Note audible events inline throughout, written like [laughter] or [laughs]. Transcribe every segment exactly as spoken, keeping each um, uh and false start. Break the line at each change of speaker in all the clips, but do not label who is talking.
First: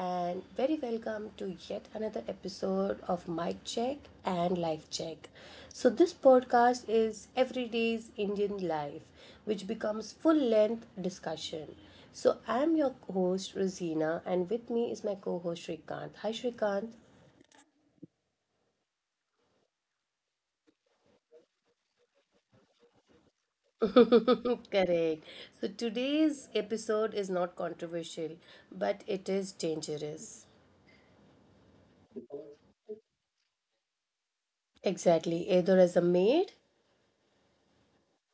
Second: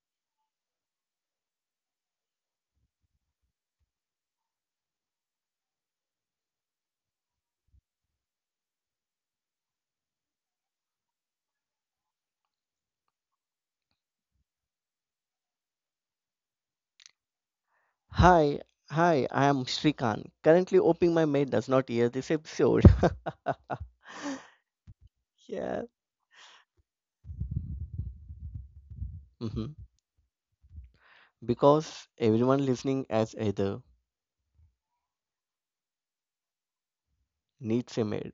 and very welcome to yet another episode of Mic Check and Life Check. So, this podcast is everyday's Indian life, which becomes full length discussion. So, I'm your host, Rosina, and with me is my co host, Shrikant. Hi, Shrikant.
Hi, hi, I am Shrikant. Currently hoping my mate does not hear this episode. [laughs]
[laughs] Correct. So,
yeah.
today's episode is not controversial, but it is
Mhm.
dangerous.
Because everyone listening has either
Exactly, either as a maid
needs a maid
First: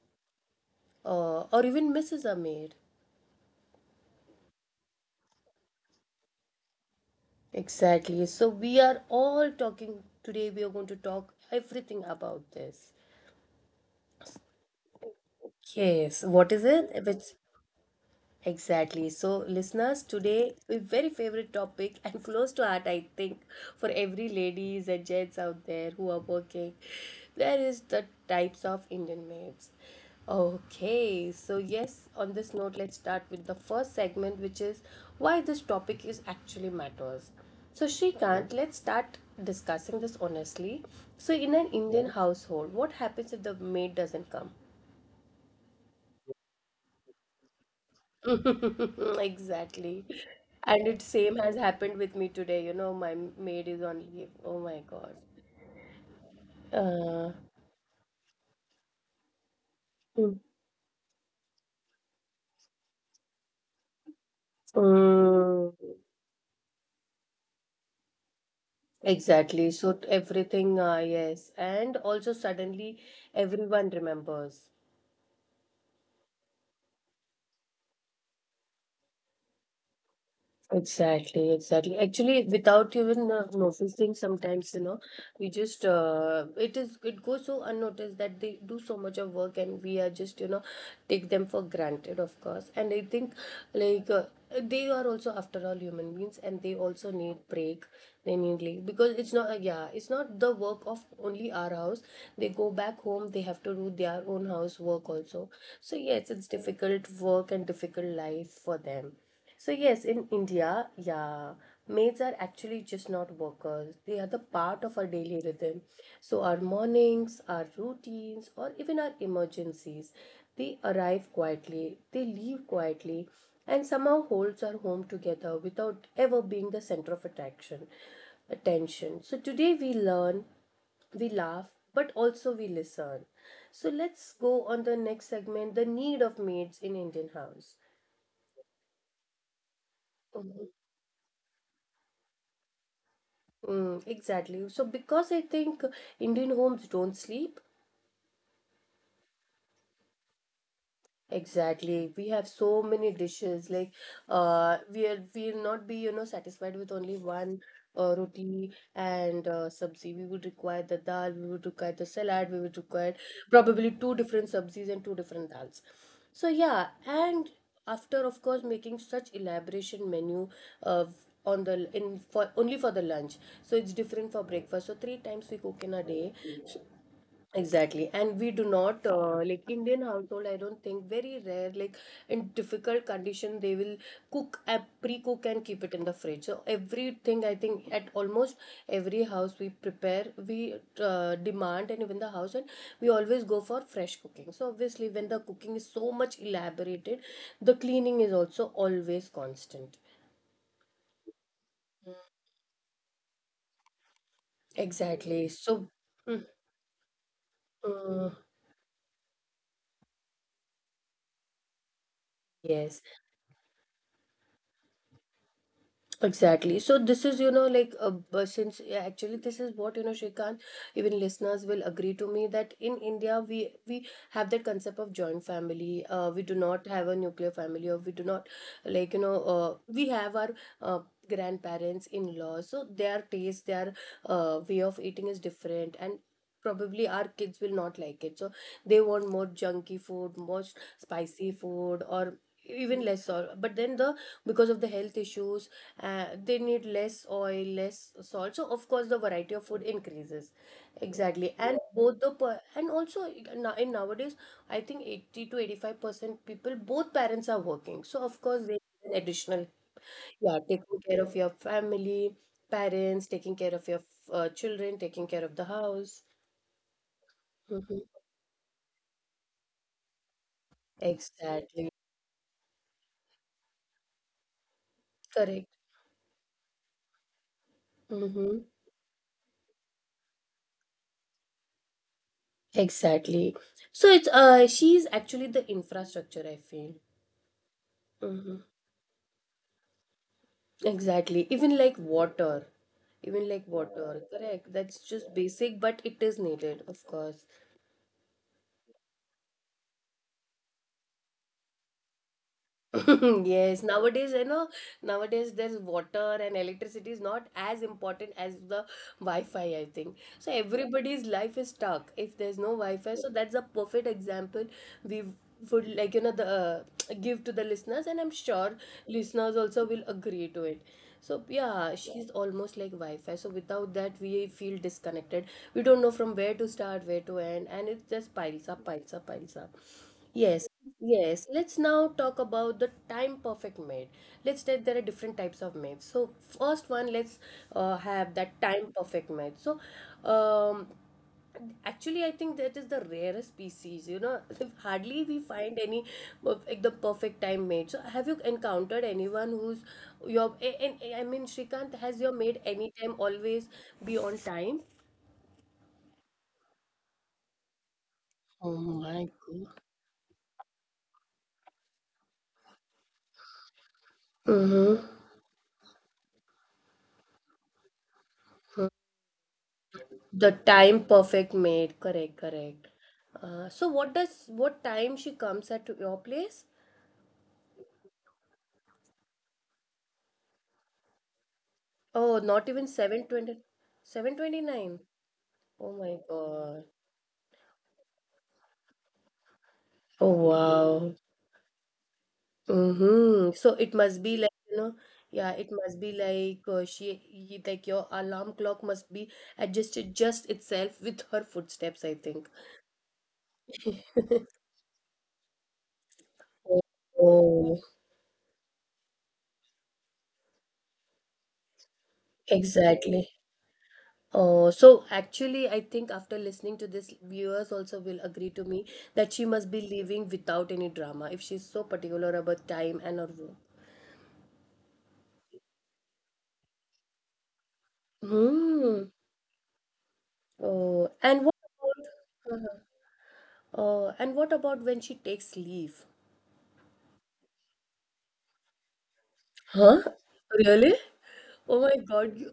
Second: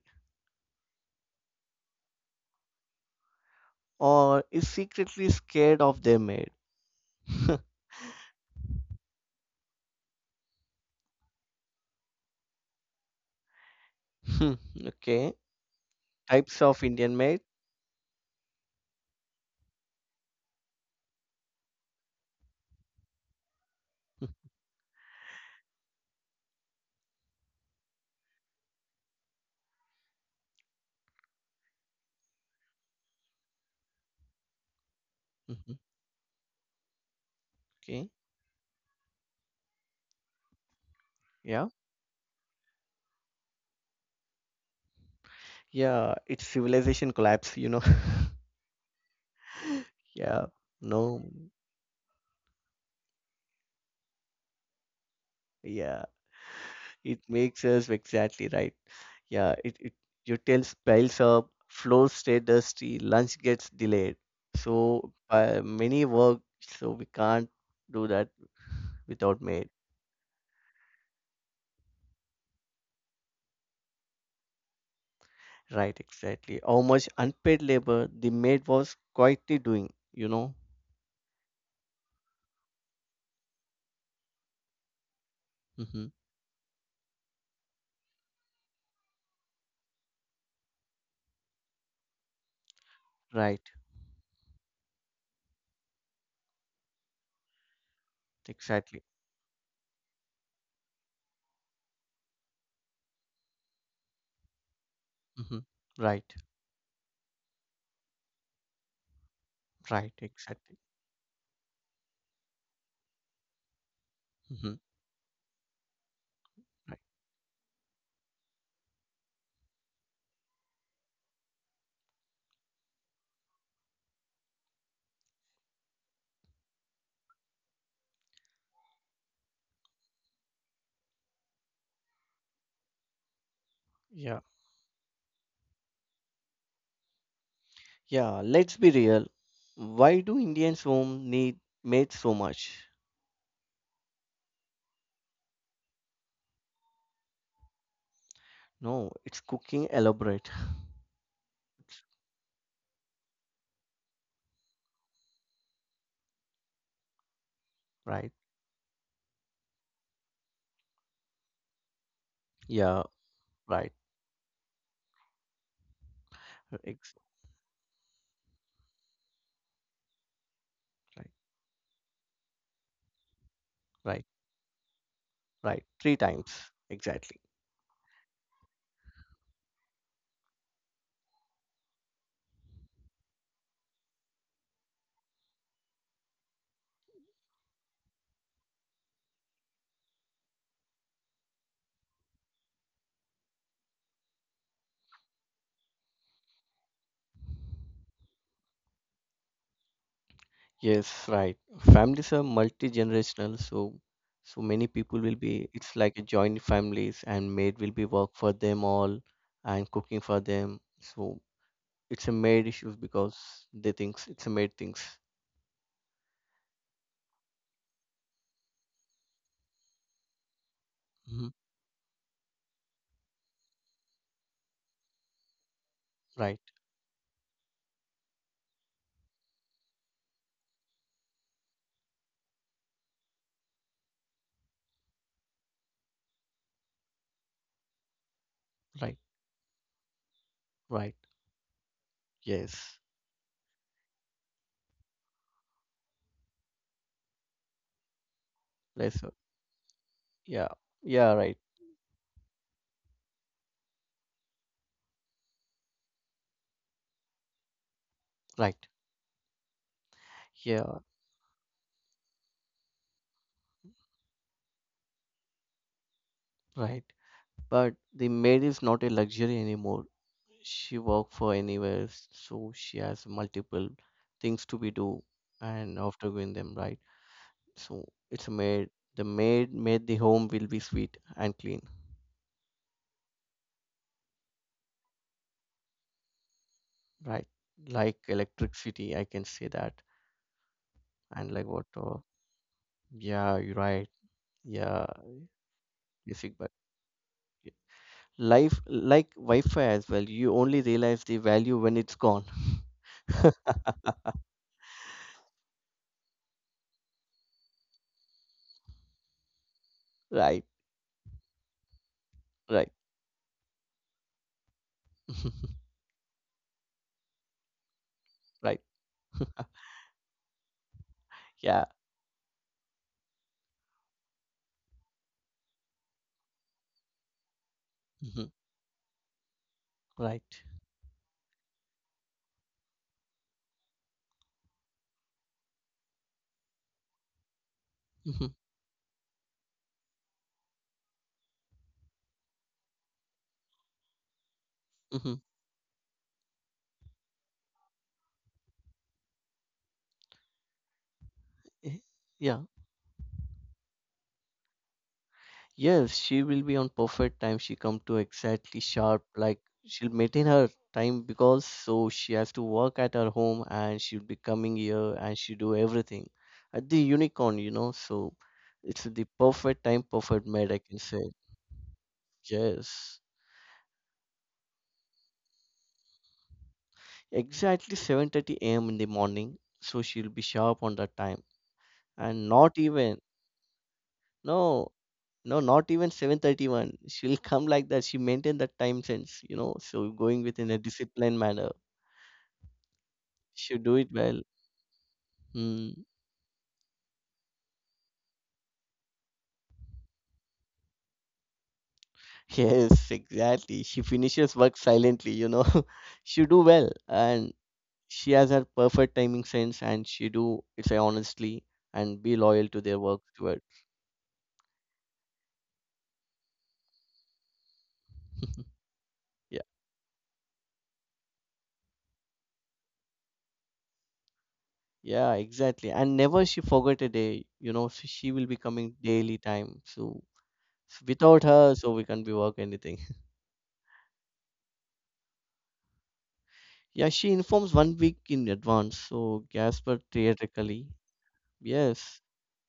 or, or even missus a maid.
or is secretly scared of their maid. [laughs]
Exactly. So we are all talking today. We are going to talk everything about this.
Hmm, okay.
Yes. What
Types
is
of
it? If
Indian
it's
maid.
exactly. So, listeners, today a very favorite topic and [laughs] close to heart, I think, for every ladies and gents out there who are working. There is the types of Indian maids. Okay, so yes, on this note, let's start with the first segment, which is why this
Mhm.
topic is actually matters. So,
okay.
Shrikant, let's start discussing this honestly. So, in
Yeah.
an Indian household, what happens if the maid doesn't come?
Yeah. It's civilization collapse, you know. [laughs]
[laughs] Exactly.
yeah.
And it
No.
same has happened with me today. You know, my maid is on leave. Oh my God.
Yeah. It
Uh,
makes us exactly right. Yeah, it, it
Mm.
utils piles up, floors stay dusty, lunch gets delayed. So uh,
mm,
many work, so we can't do that without maid.
exactly. So t- everything, uh, yes. And also suddenly everyone remembers.
Right, exactly. How much unpaid labor the maid was quietly doing, you know?
Exactly, exactly. Actually, without even uh, noticing, sometimes you know, we just
Hmm
uh, it is it goes so unnoticed that they do so much of work, and we are just you know take them for granted, of course. And I think
Right,
like uh, they are also after all human beings, and they also need break. They need leave
exactly.
because it's not uh, yeah, it's not the work of only our house. They go back home, they have to do their own house work also.
hmm
So
Right,
yes, it's difficult work and difficult life for them. So, yes,
right,
in
exactly.
India, yeah, maids are actually just not workers. They are the
hmm
part of our daily rhythm. So, our
Right.
mornings, our routines, or even our emergencies, they arrive quietly, they leave quietly, and somehow holds our home together without ever being the center of attraction, attention. So, today we learn, we laugh, but also we listen. So let's
Yeah.
go on the next segment, the need of maids in Indian house.
Yeah, let's be real. Why do Indians home need maids so much?
Mm, exactly. So, because I think Indian homes don't sleep.
No, it's cooking elaborate,
Exactly. We have so many dishes. Like, uh, we'll we'll not be you know satisfied with only one uh,
right?
roti and uh, sabzi. We would require the dal. We would require the salad. We would
Yeah,
require
right.
probably two different sabzis and two different dals. So yeah,
Ex-
and after of course making such elaboration menu
right,
of on the in for only for the lunch. So it's
right,
different for breakfast. So three times we
right.
cook in a
Three
day.
times exactly.
Exactly. And we do not, uh, like Indian household, I don't think very rare, like in difficult condition, they will cook, uh, pre-cook and keep it in the fridge. So everything, I think at almost every house we prepare, we uh, demand and even the house and we always go for fresh cooking. So obviously when the cooking is so much elaborated, the cleaning is also always constant.
Yes, right. Families are multi-generational, so so many people will
Exactly.
be. It's
So,
like a
mm,
joint families, and maid will be work
mm,
for them all, and cooking for them. So it's a maid issues
yes.
because they thinks it's a maid things.
Exactly. So this is, you know, like a but since yeah, actually this is what you know, Shrikant, even
Hmm
listeners will agree to me that in India we we have that concept of joint family. Uh, we
Right,
do not have a nuclear family, or we do not like you know, uh, we have our uh, grandparents in laws. So their taste, their uh, way of eating is different, and probably our kids will not like it. So they
right,
want more junky food, more
right.
spicy food, or
Yes.
even less salt. But then the because of the health issues, uh, they need less oil less salt. So of course
Less.
the variety of food increases
Yeah, yeah. Right,
exactly. And both the per- and also now in nowadays I think eighty to eighty-five percent people, both parents are working. So of course they
right.
need an additional, yeah,
Yeah,
taking care of your family, parents, taking care of your uh, children, taking care of the house.
right. But
Mhm.
the maid is not a luxury anymore. She work for
Exactly.
anywhere, so she has multiple things to be do
Correct.
and after doing them right. So it's a
Hmm.
maid. The maid made the home will be sweet and clean,
Exactly. So it's uh she's actually the infrastructure I feel.
right? Like
Hmm.
electricity, I can say that. And
Exactly.
like
Even like
water.
water. Even
Yeah,
like
you're right.
water. Correct. That's
Yeah,
just basic, but it is
basic, but
needed, of course.
yeah. Life like Wi-Fi as well. You only realize the value when it's gone.
[laughs]
[laughs]
Yes, nowadays, you know, nowadays there's water and electricity is not as important as the Wi-Fi, I think. So
Right,
everybody's life is stuck if there's no
right,
Wi-Fi. So that's a perfect example we
[laughs]
would like, you know, the uh, give to the listeners, and I'm sure
right.
listeners
[laughs]
also will agree to it. So
Yeah.
yeah, she's almost like Wi-Fi. So without that, we feel disconnected. We don't know from where to start, where to end, and it just
[laughs]
piles up, piles up, piles up.
Right.
Yes. Yes, let's now talk about the time perfect maid. Let's say there are different types of maids. So first one, let's uh, have
hmm
that time perfect maid. So um, actually, I think that is the rarest species. You know, [laughs] hardly
hmm
we find any of, like the perfect time maid. So have you encountered anyone who's your? a- And I mean, Shrikant, has your
Yeah.
maid any time always be on time?
Yes, she will be on perfect time. She come to
Oh
exactly sharp.
my
Like
God.
she'll maintain her time because so she has to work at her home and she'll be coming here and she do everything at the unicorn, you know. So it's the perfect time, perfect
The
mate, I can
time
say.
perfect mate, correct, correct.
Yes.
Uh, so what does what time she comes at to your place?
Exactly seven thirty a m in the morning. So she'll be sharp on that time
Oh,
and
not
not
even
even
seven twenty seven twenty
no
nine.
No, not
Oh
even
my God.
seven thirty-one. She'll [laughs] come like that. She maintain that time sense, you know. So
Oh
going within a
wow.
disciplined manner,
Mm-hmm. So
she'll
it
do it
must be
well.
like, you know, yeah, it
Hmm.
must be
[laughs]
like uh, she he- like your alarm clock must be adjusted just itself with her footsteps, I think.
Yes, exactly. She finishes
[laughs]
work silently, you know. [laughs] she do well, and
Oh,
she has her perfect timing sense, and she do it honestly and be loyal to their work
exactly.
toward.
Oh, so actually, I think after listening to this, viewers also will agree
[laughs]
to me that she
Yeah,
must be leaving without any drama if she's so particular about time and her work.
yeah, exactly. And never she forget a day, you know. So she will be coming
Hmm.
daily time. So, so
Oh,
without
and what
her, so we can't be work
about? Uh-huh.
anything.
Oh, and what about when she takes leave?
Yeah, she informs one week in advance, so Gasper
Huh?
theatrically,
Really? Oh my
yes.
God, you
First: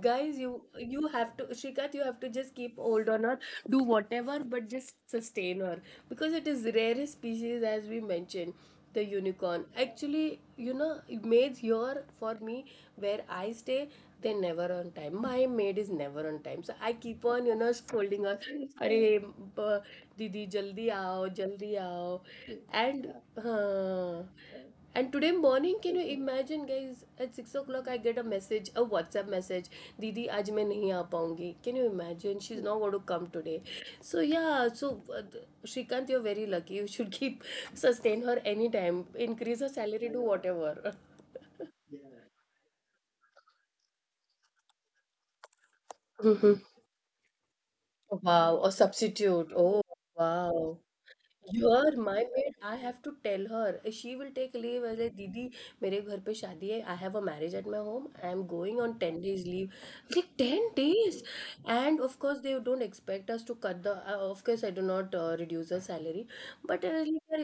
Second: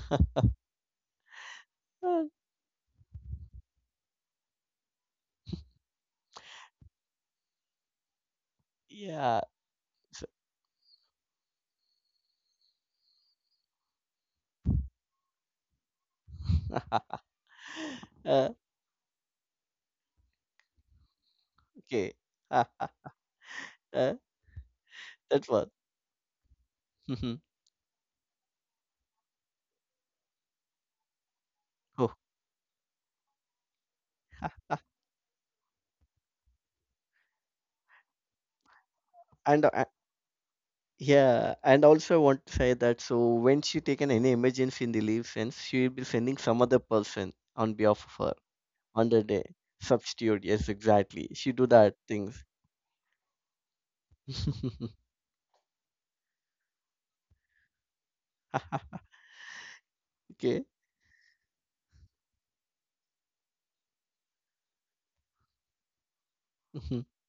guys, you you have to Shrikat, you have
Uh,
to just keep hold on her, do whatever, but just sustain her because it is rarest species as we mentioned, the
yeah.
unicorn.
so-
Actually, you know, maids here for me where I stay, they're never on time. My maid is never on time, so I
[laughs]
keep on you know scolding her.
uh,
अरे ब- दीदी जल्दी आओ जल्दी आओ
okay. Ah,
and
uh,
हाँ and today
that
morning,
one.
can you imagine, guys? At
Mhm.
six o'clock, I get a message, a WhatsApp message. Didi, आज मैं नहीं आ पाऊंगी. Can you
oh,
imagine? She's not going to come today. So yeah, so uh, Shrikant, you're very lucky. You should keep sustain her anytime. Increase her
and
salary,
uh,
do whatever.
yeah, and also I want to say that so when she taken any emergency in the leave sense, she will be sending some
[laughs]
other person on behalf of her
Wow, or
on the
substitute.
day.
Oh,
Substitute, yes,
wow.
exactly. She do
Yeah,
that
my
things.
maid. I have to tell her. She will take leave. I
[laughs]
say, Didi, my home. I have a marriage at my home. I am going on ten days leave. Like ten
okay.
days, and of course, they don't expect us to cut the. Uh, Of course, I do not uh, reduce her salary. But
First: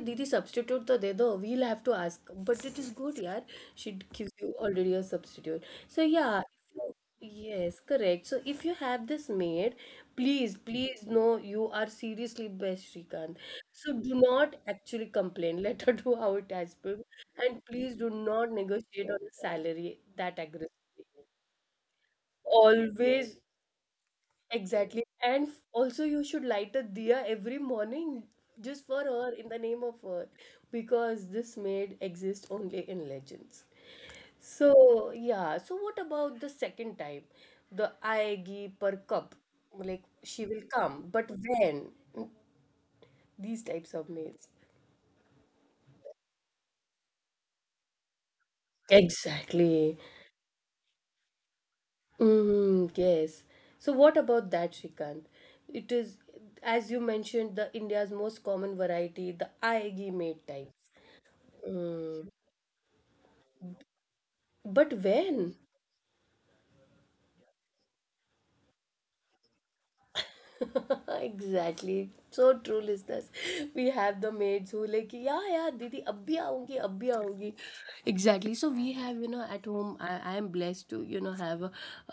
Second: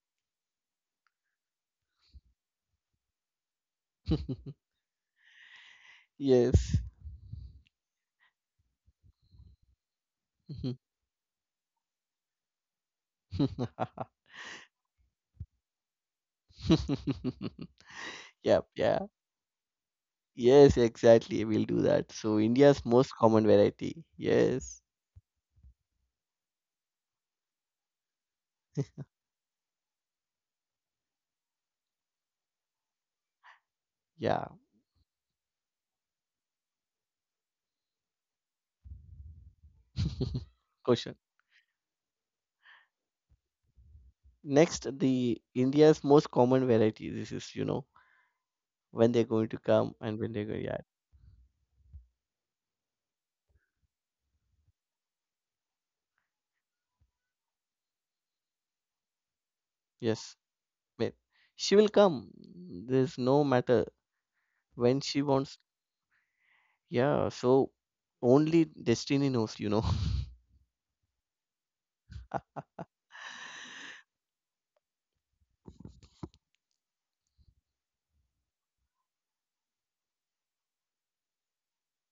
Didi substitute, so they do. We'll have to ask. But it is good, yar. She gives you
[laughs]
already a substitute. So yeah.
yes.
Yes, correct. So if you have this maid, please, please know you are seriously best, Shrikant. So
[laughs]
do not actually complain. [laughs] Let her do how it has been. And
[laughs]
please do not
Yep, yeah.
negotiate on the salary that
Yes,
aggressively.
exactly. We'll do that. So India's most
Always
common variety. Yes.
exactly. And f- also, you should light a diya every morning just for her, in the name of her, because this maid exists only in legends.
Yeah.
So, yeah. So, what about the second time? The aegi per cup. Like,
[laughs]
she will come,
Question.
but when? Mm, these types of maids.
Next, the India's most common variety. This is, you know, when they're going to come
Exactly.
and when they're going. Yeah.
Mm, yes. So what about that, Shrikant? It is, as you mentioned, the India's most common variety, the Aegi
Yes.
made type.
Wait. She will
Mm.
come. There's no matter
But
when she
when?
wants. Yeah. So only destiny knows, you know. [laughs]
[laughs] Exactly. So true, listeners. We have the maids who like, yeah, yeah, Didi, abhi aungi, abhi aungi. Exactly. So we have, you know, at home, I, I am blessed to, you know, have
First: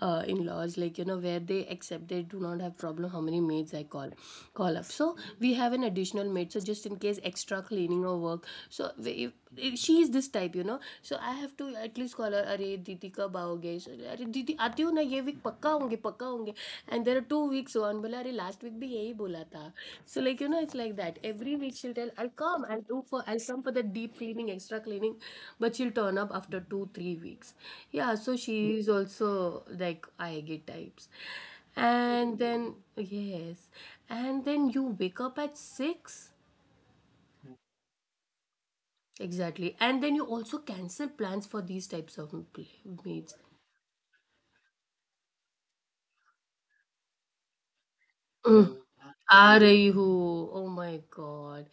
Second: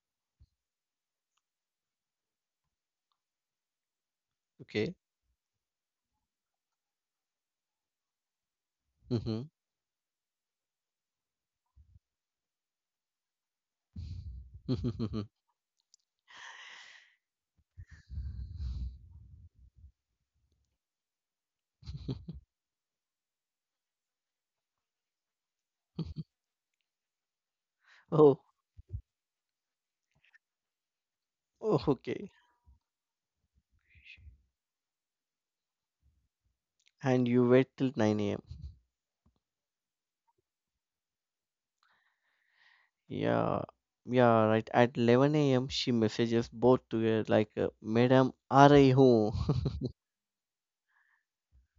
uh, in-laws like, you know, where they accept they do not have problem how many maids I call call up.
Okay.
So we have an additional maid. So just in case extra cleaning or work. So we- if,
Mm-hmm.
if she is this type, you know. So I have to at least call her, अरे दीदी कब आओगे अरे दीदी आती हूँ ना
[laughs]
ये वीक पक्का होंगे पक्का होंगे and there are two weeks one बोला अरे लास्ट वीक भी यही बोला था so like you know it's like that every week she'll tell I come I do for I come for the deep cleaning extra cleaning but she'll turn up after two three weeks या
Oh,
so she is also like I get types.
oh, okay.
And then, yes. And then you wake up at six.
And you wait till nine a
Exactly. And then you also cancel plans for these types of m- pl- meets.
Yeah, yeah, right. At eleven a m, she messages both together like, uh, Madam,
Mm.
aa rahi hoon." [laughs]
Arayu. Oh my God.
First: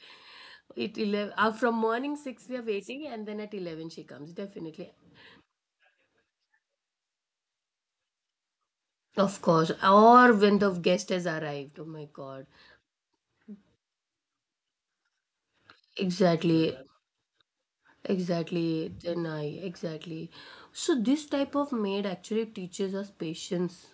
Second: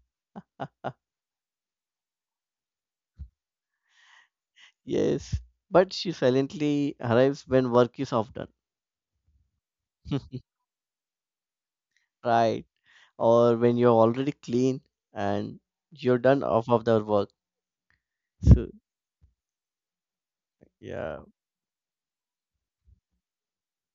It eleven, uh, from morning six we are waiting and then at eleven she comes. Definitely.
Yes, but she silently arrives when work is off done.
Of course. Or
[laughs]
when the guest has arrived. Oh my God.
Right. Or when you're already clean and you're done off
Exactly.
of the work. So,
Exactly, then I exactly. So
yeah,
this type of maid actually teaches us patience,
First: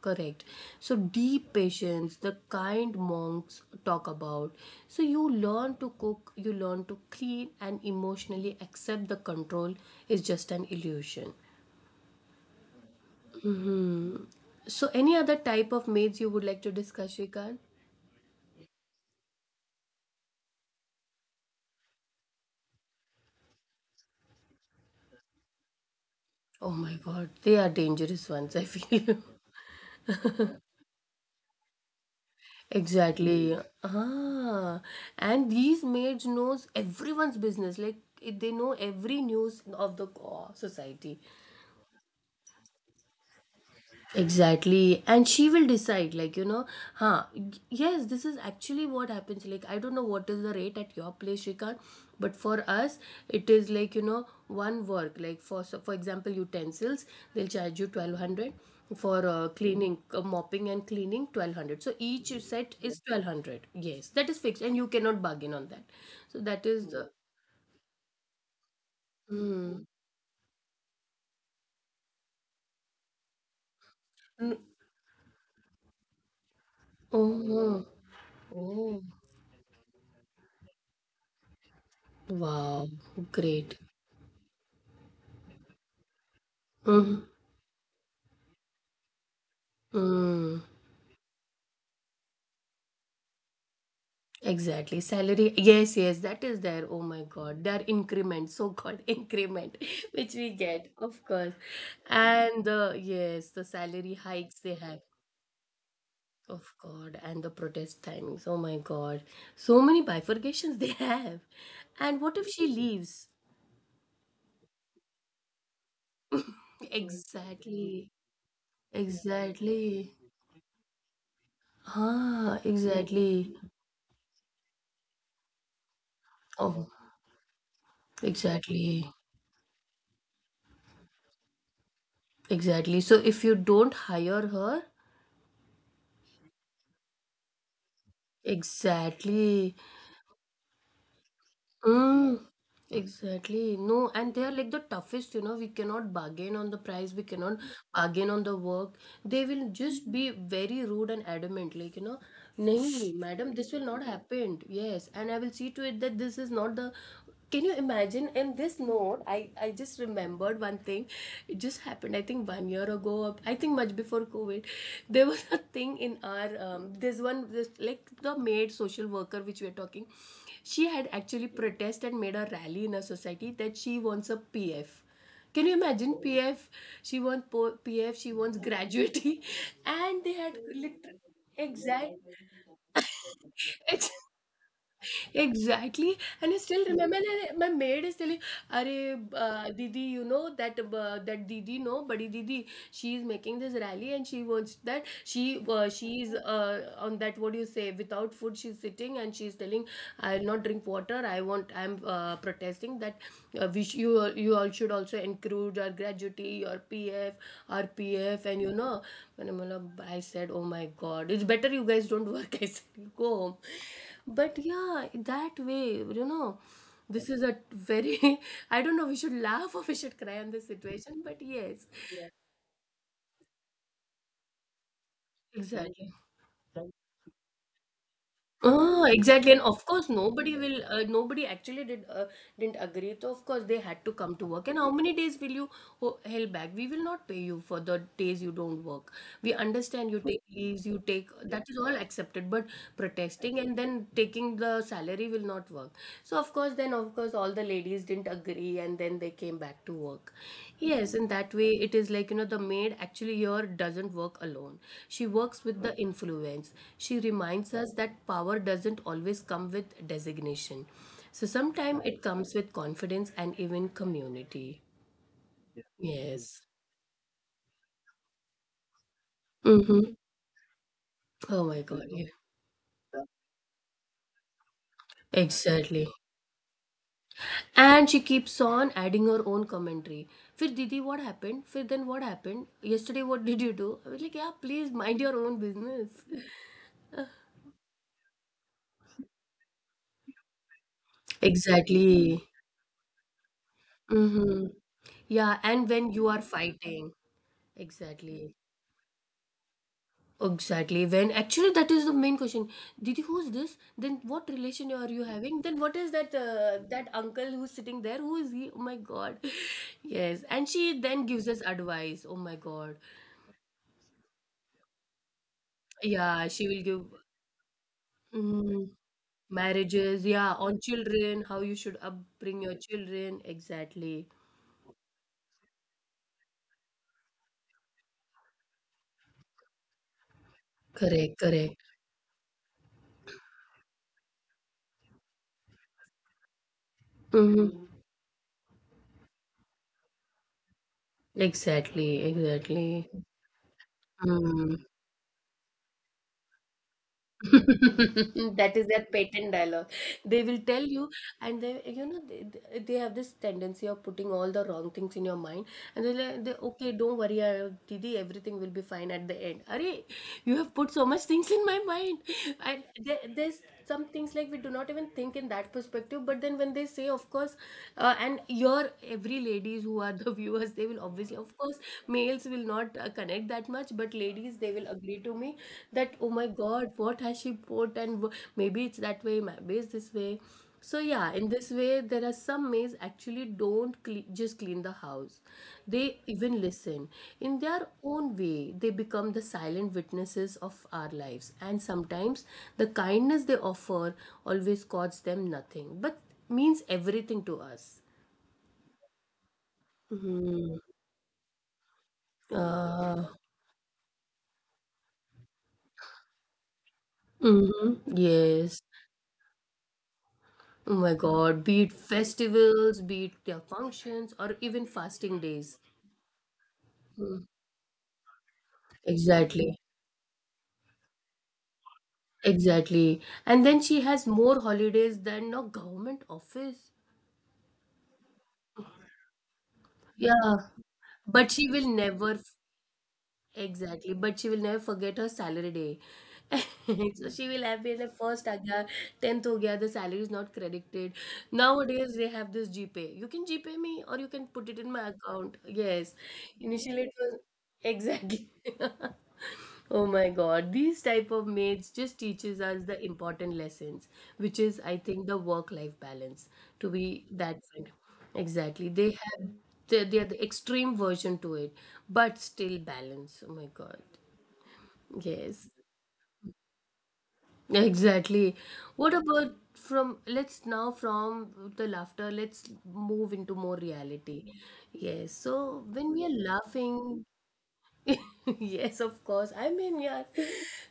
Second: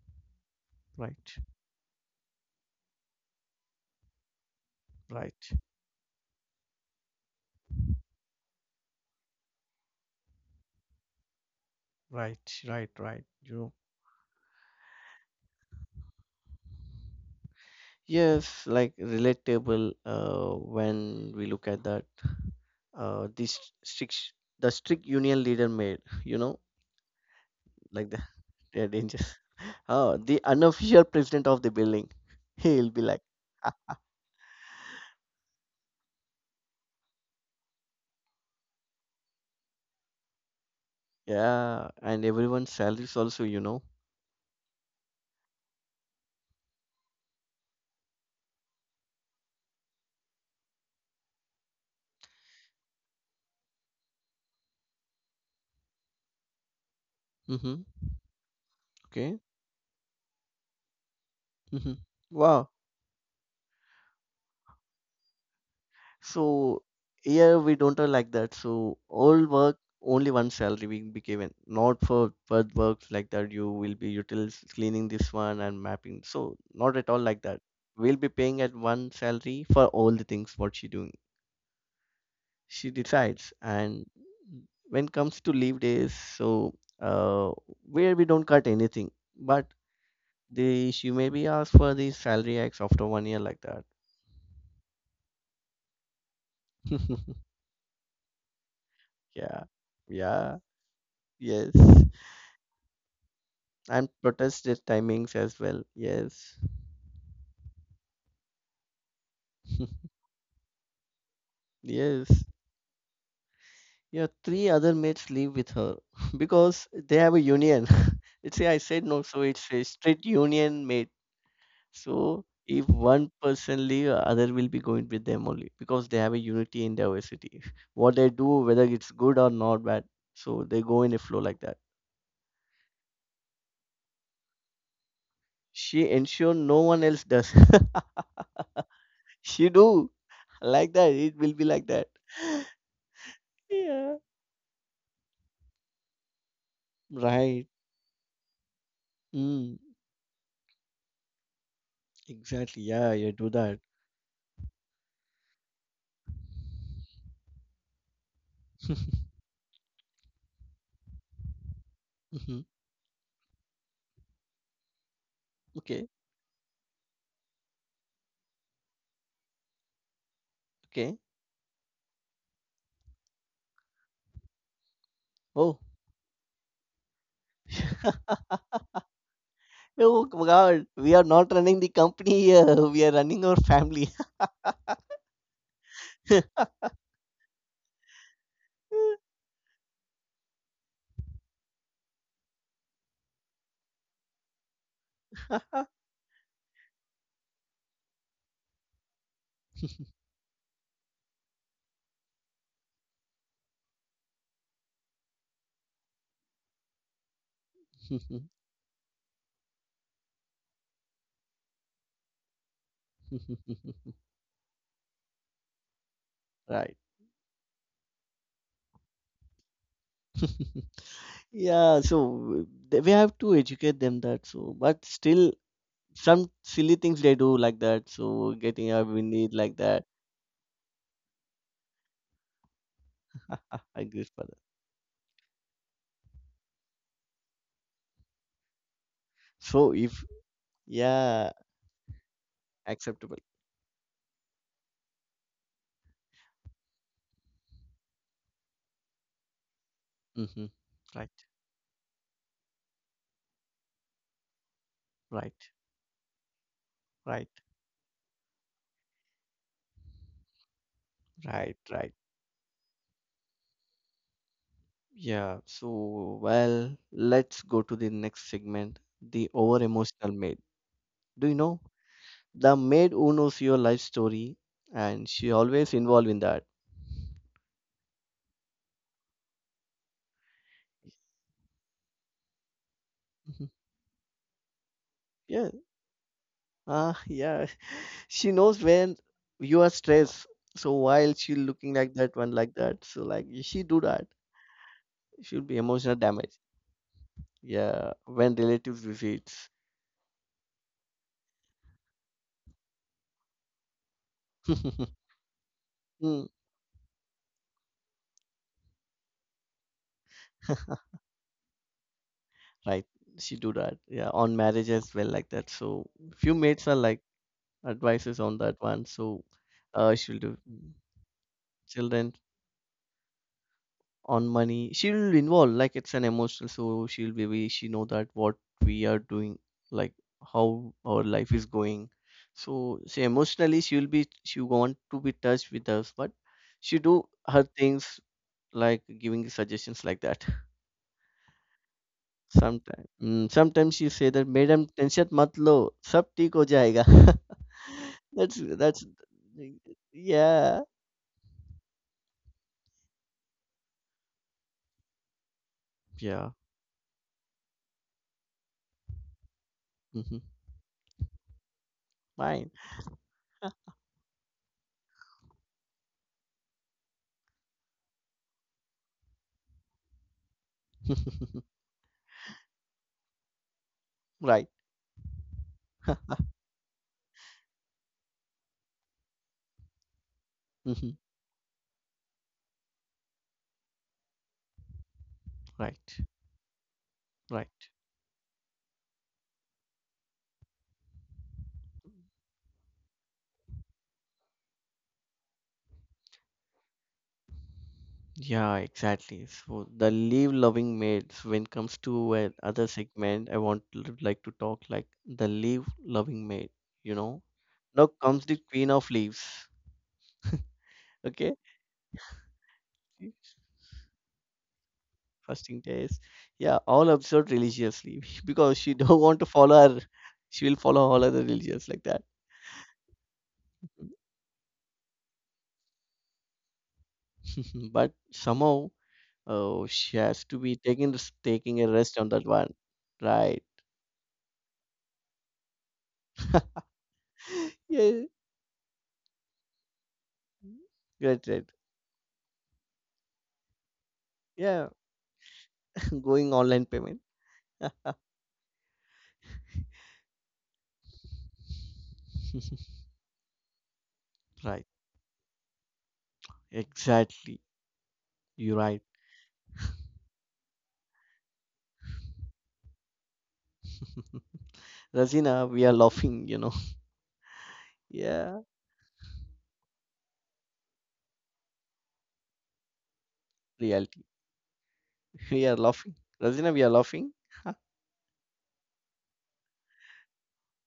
correct? So
right,
deep patience, the kind monks talk about. So you
right,
learn to cook, you learn to clean, and emotionally accept the control is just an illusion.
right, right, right. You know,
So any other type of maids you would like to discuss, Shrikant?
yes, like relatable uh, when we look at that. Uh, this strict, the strict union leader made, you know,
Oh my God, they are
like that.
dangerous ones, I
Yeah,
feel.
danger.
[laughs]
[laughs] Oh, the unofficial president of the building. [laughs] He'll be like,
Exactly. Ah, and these maids knows everyone's business. Like it- they know every news of the uh, society
yeah, and everyone's salaries also, you know.
exactly, and she will decide, like, you know. Huh? Yes, this is actually what happens. Like, I don't know what is the rate at your place, Shrikant, but for us it is like, you know, one work, like, for so for example utensils, they'll charge
Mm-hmm.
you twelve hundred for
Okay.
uh, cleaning, uh, mopping and cleaning twelve hundred, so
Mm-hmm.
each
Wow.
set is twelve hundred. Yes, that is fixed and you cannot bargain on that. So that
So
is the
here we don't are like that. So all work,
mm,
only one salary will be given. Not for third works like that. You will be
mm,
utils cleaning this one and mapping. So not at all like
oh,
that. We'll be paying
oh,
at one salary for all the things what she doing.
wow,
She
great.
decides and when comes to leave days so
Mhm.
uh, where we don't cut anything but
Mm,
they she may be asked for the salary hikes after one year like that.
exactly. Salary. Yes, yes, that is there. Oh my
[laughs]
God. There are increments, so-called [laughs]
Yeah,
increment, which we
yeah,
get, of course.
yes
And the, yes, the
and
salary hikes they
protested
have,
timings as well, yes.
of God, and the protest timings. Oh my God. So many
[laughs]
bifurcations [laughs] they have. And what
Yes,
if she leaves?
yeah, three other mates leave with her [laughs] because they have a union.
Exactly.
[laughs] It's I said no, so it's a
Exactly.
straight union mate. So
Ah,
if one
exactly.
person leave, other will be going with them only because they have a unity
Oh,
in diversity. [laughs] What they do, whether
exactly.
it's good or not bad, so they go in a flow like that.
Exactly. So if you don't hire her,
She ensure no one else does. [laughs] She
exactly.
do like that. It will be like that.
Mm, exactly. No,
Yeah.
and they are like the toughest, you know. We cannot bargain on the price, we cannot
Right.
bargain on the work. They will
Mm,
just be very rude and adamant, like, you know, no,
exactly. Yeah, you do
madam, this
that.
will not happen. Yes, and I will see to it that this is not the. Can you imagine in this note?
[laughs]
I, I just remembered one thing. It just happened, I think,
Mhm.
one year ago, or I think much before COVID. There was a thing
Okay.
in our, um, this one, this, like the maid social worker, which we are talking. She had
Okay.
actually protested and made a rally in her society that she wants a P F. Can you
Oh.
imagine P F? She wants po- P F, she
[laughs]
wants gratuity. [laughs] And
Oh
they
my
had literally
God. We are not running the
exact.
company here. We are running our
[laughs]
family.
Exactly. And I still remember that my maid is telling, are, uh, Didi, you know that uh, that Didi, no, Badi Didi, she is making this rally and she wants that she
[laughs]
uh, she is uh, on that, what do you say, without food she's sitting and she's telling I'll not drink water. I want I'm uh, protesting that, uh, we sh- you all- you all should also include our gratuity, your P F, our P F, and you know. And I'm like, I said, oh my god, it's better you guys don't work. [laughs] I said, go home.
[laughs]
But yeah, that way, you know,
Right.
this is a very, [laughs] I don't know, we should laugh or we should cry on this
[laughs]
situation, but yes,
Yeah, so th- we have to educate them that so, but still
exactly.
some silly things they do like that. So getting
Oh,
up we
exactly,
need
and
like
of
that.
course, nobody will. Uh, nobody actually did uh, didn't agree. So of course, they had
I
to
agree
come to
for that.
work. And how many days will you ho- held back? We will not pay you for the days you don't work. We
So
understand you
if
take leaves, you take,
yeah,
that is all accepted. But
acceptable.
protesting and then taking the salary will not work. So of course, then of course all the ladies didn't agree and then they came back to work.
Mm-hmm.
Yes, in
Right,
that way it is like, you know, the maid actually here doesn't work alone, she works
right,
with the influence. She
right,
reminds us that power doesn't always come with designation, so
right,
sometimes
right.
it comes with confidence and even community.
Yeah. So
Yes.
well, let's go to the next segment, the over
Mm-hmm.
emotional maid. Do you
Oh
know
my god, yeah.
the maid who knows your life story, and she always
Exactly.
involved in that.
And she keeps on adding her own commentary. Fir Didi, what happened? Fir then what happened? Yesterday, what did
Mhm.
you do? I was like, yeah, please mind your own
Yeah.
business.
Ah, yeah. She knows when you are stressed. So while she looking like that
Exactly.
one like that, so like she do that,
Mm-hmm. Yeah,
she'll be
and when
emotional
you are
damage.
fighting.
Yeah,
Exactly.
when relatives visits,
Exactly. When actually that is the main question. Didi, who's this? Then what relation are you
[laughs]
having? Then what is that
Hmm,
uh, that uncle who's sitting there? Who is he? Oh my God. [laughs] Yes. And she then gives us advice. Oh my God.
right? She do that. Yeah, on marriage as well like that. So
Yeah, she
few
will give.
mates are like advices on
Mm-hmm.
that one. So
Marriages,
uh, she'll
yeah,
do
on children, how you should
children
upbring your children. Exactly.
on money she'll involve like it's an emotional so she'll be we- she know that what we are doing like how our
Correct,
life is
correct.
going, so she emotionally she'll be she want to be touched with us but she do her
Hmm.
things like giving suggestions like that
Exactly,
sometimes.
exactly.
Mm, sometimes she say that
Mm.
madam tension mat lo sab theek ho jayega. [laughs] that's
[laughs] That is
that's
their patent dialogue, they will
yeah,
tell you. And they, you know, they, they they have this tendency of putting all the wrong things in your mind, and they're like
yeah.
they, okay, don't worry, uh, didi, everything will be fine at the end. Arey,
hmm
you have put so much things in my mind.
Fine.
And there, there's some things like we do not even think in that perspective, but then when they say of course. Uh, and your every ladies who are the [laughs] viewers, they will obviously, of
[laughs]
course, males will not uh, connect that much, but ladies, they
Right.
will agree to me that oh my god, what has she bought, and wh- maybe it's that way, maybe it's this way. So
hmm
yeah, in this way there are some maids actually don't cle- just clean the house, they
Right,
even listen. In their
right.
own way, they become the silent witnesses of our lives, and sometimes the kindness they offer always costs them nothing but means everything to us.
Yeah, exactly. So the
Mm-hmm.
leave-loving maids, when comes to another
uh,
segment, I want to like to talk like the leave-loving maid, you know.
mm-hmm.
Now comes
Yes.
the queen of leaves.
Oh my god,
Okay.
be it festivals, be it their functions, or even fasting days.
Fasting days. Yeah, all observed religiously [laughs] because she don't want to
Exactly,
follow her. She will follow all other religions like that.
exactly. And then she has more holidays than a government office.
[laughs] But somehow, oh, she has to
Yeah,
be taking this-
but she
taking
will
a rest on
never,
that one. Right.
exactly, but she will never forget her salary day. [laughs] So she will
[laughs]
have been the
Yeah.
first. Agar tenth ho gaya, the salary is not credited.
Right, right.
Nowadays they have this g pay. You can g pay me or you can put it
Yeah.
in my account. Yes.
[laughs] Going online
Initially it
payment.
was exactly. [laughs] Oh my god, these type of mates just teaches us
[laughs]
the important lessons, which is
Right.
I think the work-life balance to be
Exactly.
that friend.
You're
Exactly.
right.
They have they, they are the extreme version to it, but still balance. Oh my god.
[laughs] Razina,
Yes.
we are laughing, you know. [laughs]
Exactly.
Yeah,
What about, from, let's now from the laughter, let's move into more
reality.
reality. Yes.
[laughs] We are
So when
laughing.
we are
Razina, we are
laughing,
laughing.
[laughs] yes, of course. I mean, yeah,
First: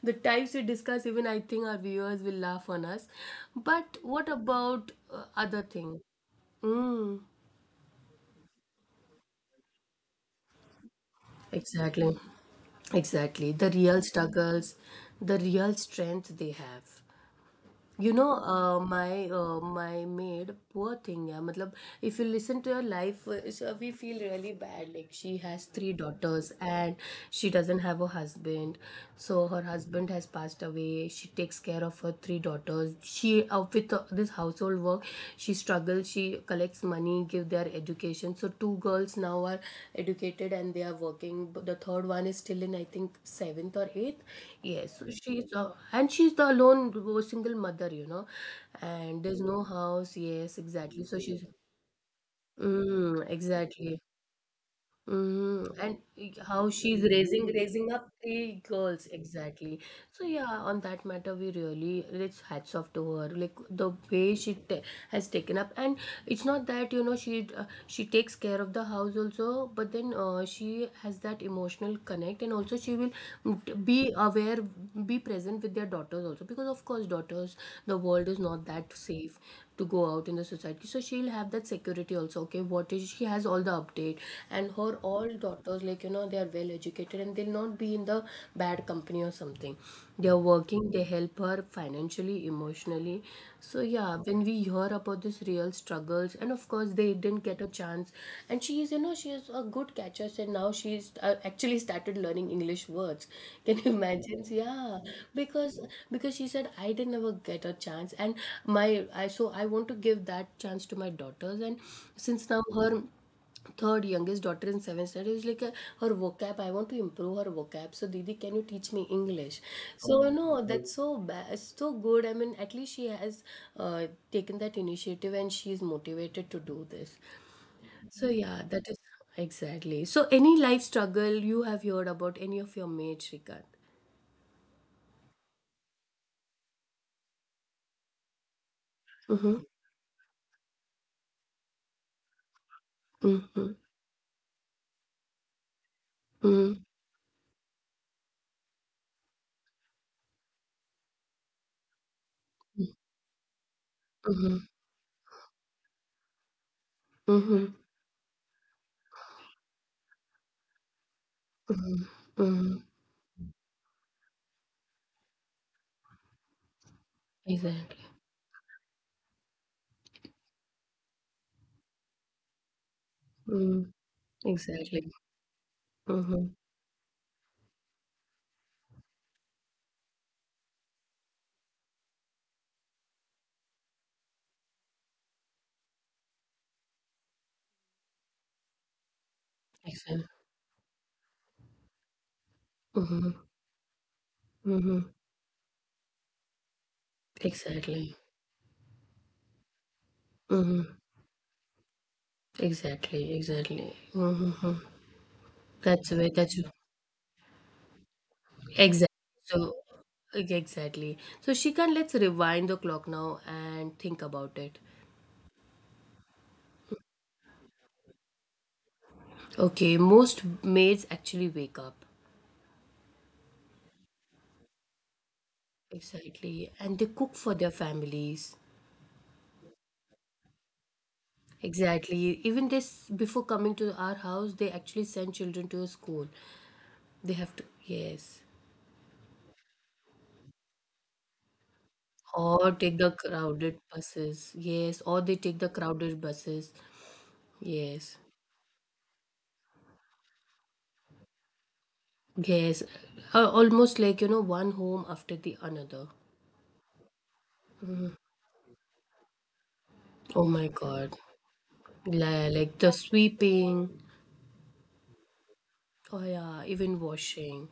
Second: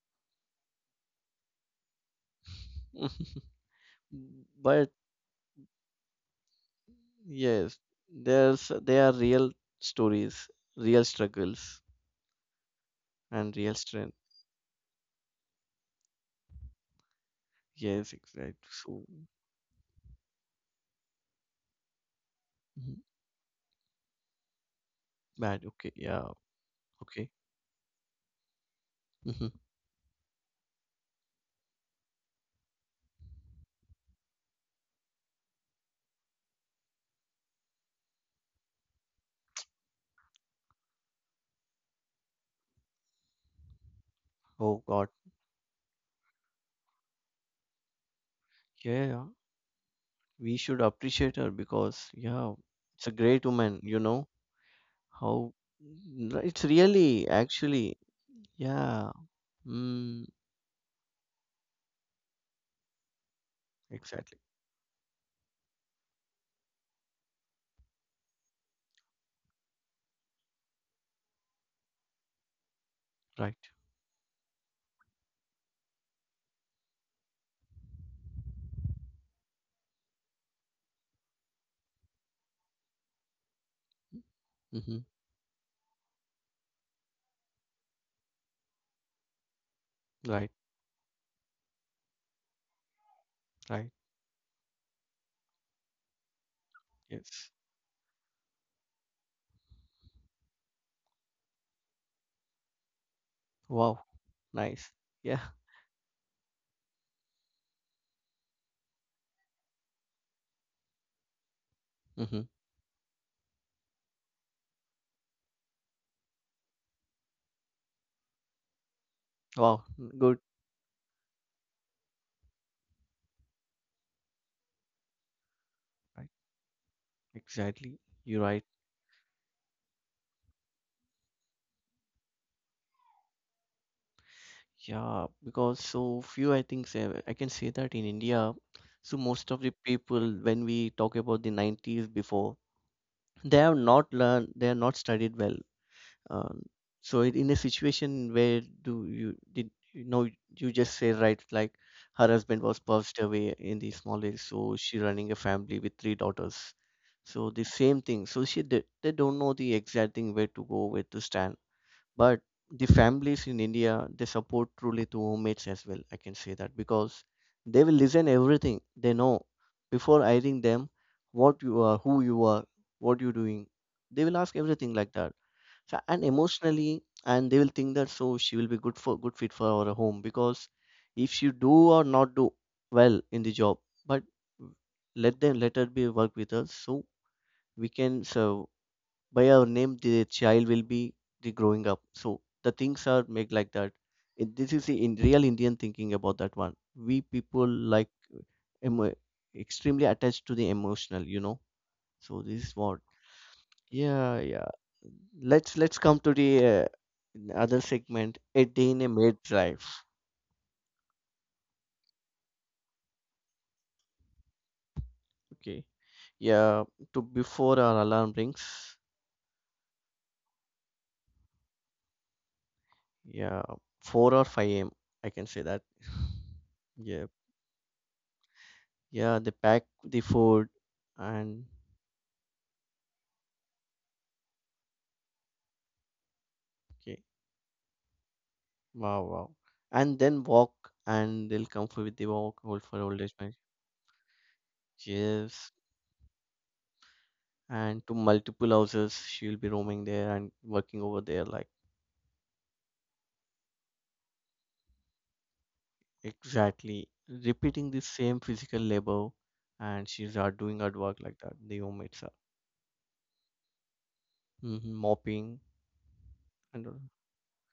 the types we discuss, even I think our viewers will laugh on us.
[laughs]
But what
But
about uh, other thing? Mm,
yes, there's they are real stories, real struggles,
exactly, exactly.
and
The
real
real
strength.
struggles, the real strength they have. You
Yes,
know,
exactly.
uh,
So
my uh, my maid, poor thing. Yeah, मतलब, if you listen to her
mhm.
life, uh, so we feel really bad. Like, she
Bad.
has
Okay.
three
Yeah.
daughters and
Okay.
she doesn't have a husband.
hmm
So her husband has passed away. She takes care of her three daughters. She uh, with uh, this household work, she struggles. She collects money, give their education. So two girls now are educated and they are working. But the third one is still in I think seventh or eighth.
Oh
Yes,
God.
so she's uh, and she's the alone wo- single mother, you know, and
Yeah.
there's no house.
We
Yes,
should
exactly. So
appreciate
she's
her because yeah, it's a
mm,
great woman, you
exactly.
know. How
Mm, and
mm,
i-
it's
how she's
really
raising raising
actually
up three girls
yeah.
exactly.
Mm,
So yeah, on that matter, we really it's hats off to her. Like the way
exactly.
she ta has taken up, and it's not that you know she uh, she takes care of the house also, but then uh, she has that emotional connect, and also she will
Right.
mm, be aware, be present with their daughters also, because of course daughters, the world is not that safe to go out in the society. So she'll have that security also. Okay, what is she has all the update married, and her
hmm
all daughters, like, you know, they are well educated and they'll not be in the bad company or something. They are
Right.
working, they help her financially, emotionally. So
Right.
yeah, when we hear about this real struggles, and of course they didn't
Yes.
get a chance, and she is, you know, she is a good catcher, and now she's uh, actually started learning english words. [laughs] Can you
Wow.
imagine? So,
Nice.
yeah,
Yeah.
because because she said I didn't ever get a chance and my I so I want to give that chance to my daughters, and
hmm
since now her third youngest daughter in seventh standard is like uh, her vocab, I want to improve her vocab, so didi can you teach me english.
Wow.
So
Mm,
you
good.
know that's so ba- so good, I mean, at least she has uh, taken that initiative and she is
Right.
motivated to do this.
Exactly.
So
You're
yeah,
right.
that is exactly. So any life struggle you have heard about any of your mates, Shrikant?
Yeah. Because so few, I think, say, I can say that in India, so most
Mm-hmm,
of the people, when we talk about the nineties before, they
mm-hmm,
have not learned, they have not studied well. Um,
mm-hmm,
so in in a situation where do you did you know you just say right like her husband was passed away in the small age,
mm-hmm,
so she running a family with three daughters. So the
mm-hmm,
same thing. So she they, they don't know the exact thing where to go, where to stand.
mm-hmm,
But
mm-hmm.
the families in India they support truly to homemates as well. I can say that because they will
Exactly.
listen everything they know before hiring them what you are, who you are, what you're doing.
Mm,
They will ask everything
exactly.
like that fa- and
Mm-hmm.
emotionally and they will think that so she will be good for good fit for our home because if she do or not do well in the job but let them let her be work with us so we can so by our name the
Exactly.
child will be the growing up so the things are
Mm-hmm.
made like that. It- this is the in real indian thinking about that one we people like
Exactly.
emo- extremely attached to the
Hmm.
emotional you know so this is what
Exactly. Exactly.
yeah, yeah.
Hmm.
Let's let's
That's
come
where
to the
that's
uh, other segment, a day in a
exactly.
maid's
So
life.
ex- exactly. So Shikan, let's rewind the clock now and think about it.
Okay. Yeah, to before our alarm rings.
Okay, most maids actually wake up.
Yeah, four or five a m. I can say that.
Exactly. And they
Yeah.
cook for their families.
Yeah, they pack the food and
Exactly. Even this, before coming to our house, they actually send children to a school.
okay.
They have to, yes.
Wow, wow. And then walk and they'll come for with the walk
Or
hold for
take the
old age man.
crowded buses. Yes. Or they take
Yes.
the crowded buses.
And to
Yes.
multiple houses, she'll be roaming there and working over there like
Yes, uh, almost like you know, one home after the another.
exactly. Repeating the same physical labor and she's
Oh
uh,
my
doing her
god,
work like that. The home itself.
like, like the sweeping,
hmm Mopping
oh yeah,
and
even
all.
washing.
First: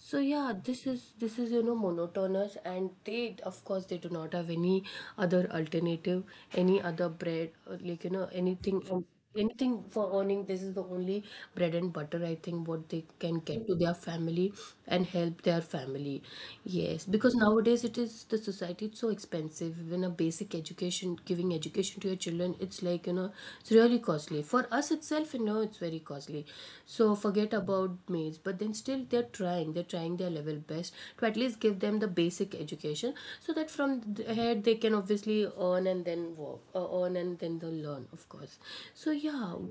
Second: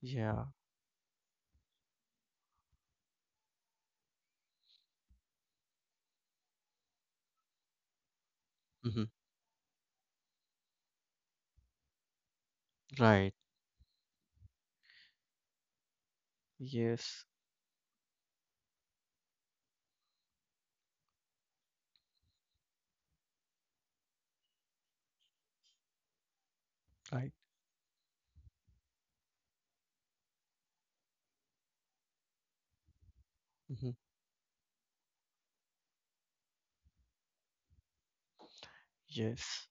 So
Yeah.
yeah, this is this is you know monotonous, and they of course they do not have any other alternative, any other bread, or like you know anything, um,
hmm
anything for earning. This is the only bread and butter, I think, what they
Right.
can get to their family and help their family. Yes,
Yes.
because nowadays it is the society society it's so expensive. Even a basic education, giving education to your children, it's like you know it's really costly for us itself, you know it's very costly. So
Right.
forget about maids, but then still they're trying they're trying their level best to at least give them the basic education, so that
hmm
from th- ahead they can obviously earn and then work, uh, earn and then they'll learn, of course. So yeah,
Yes.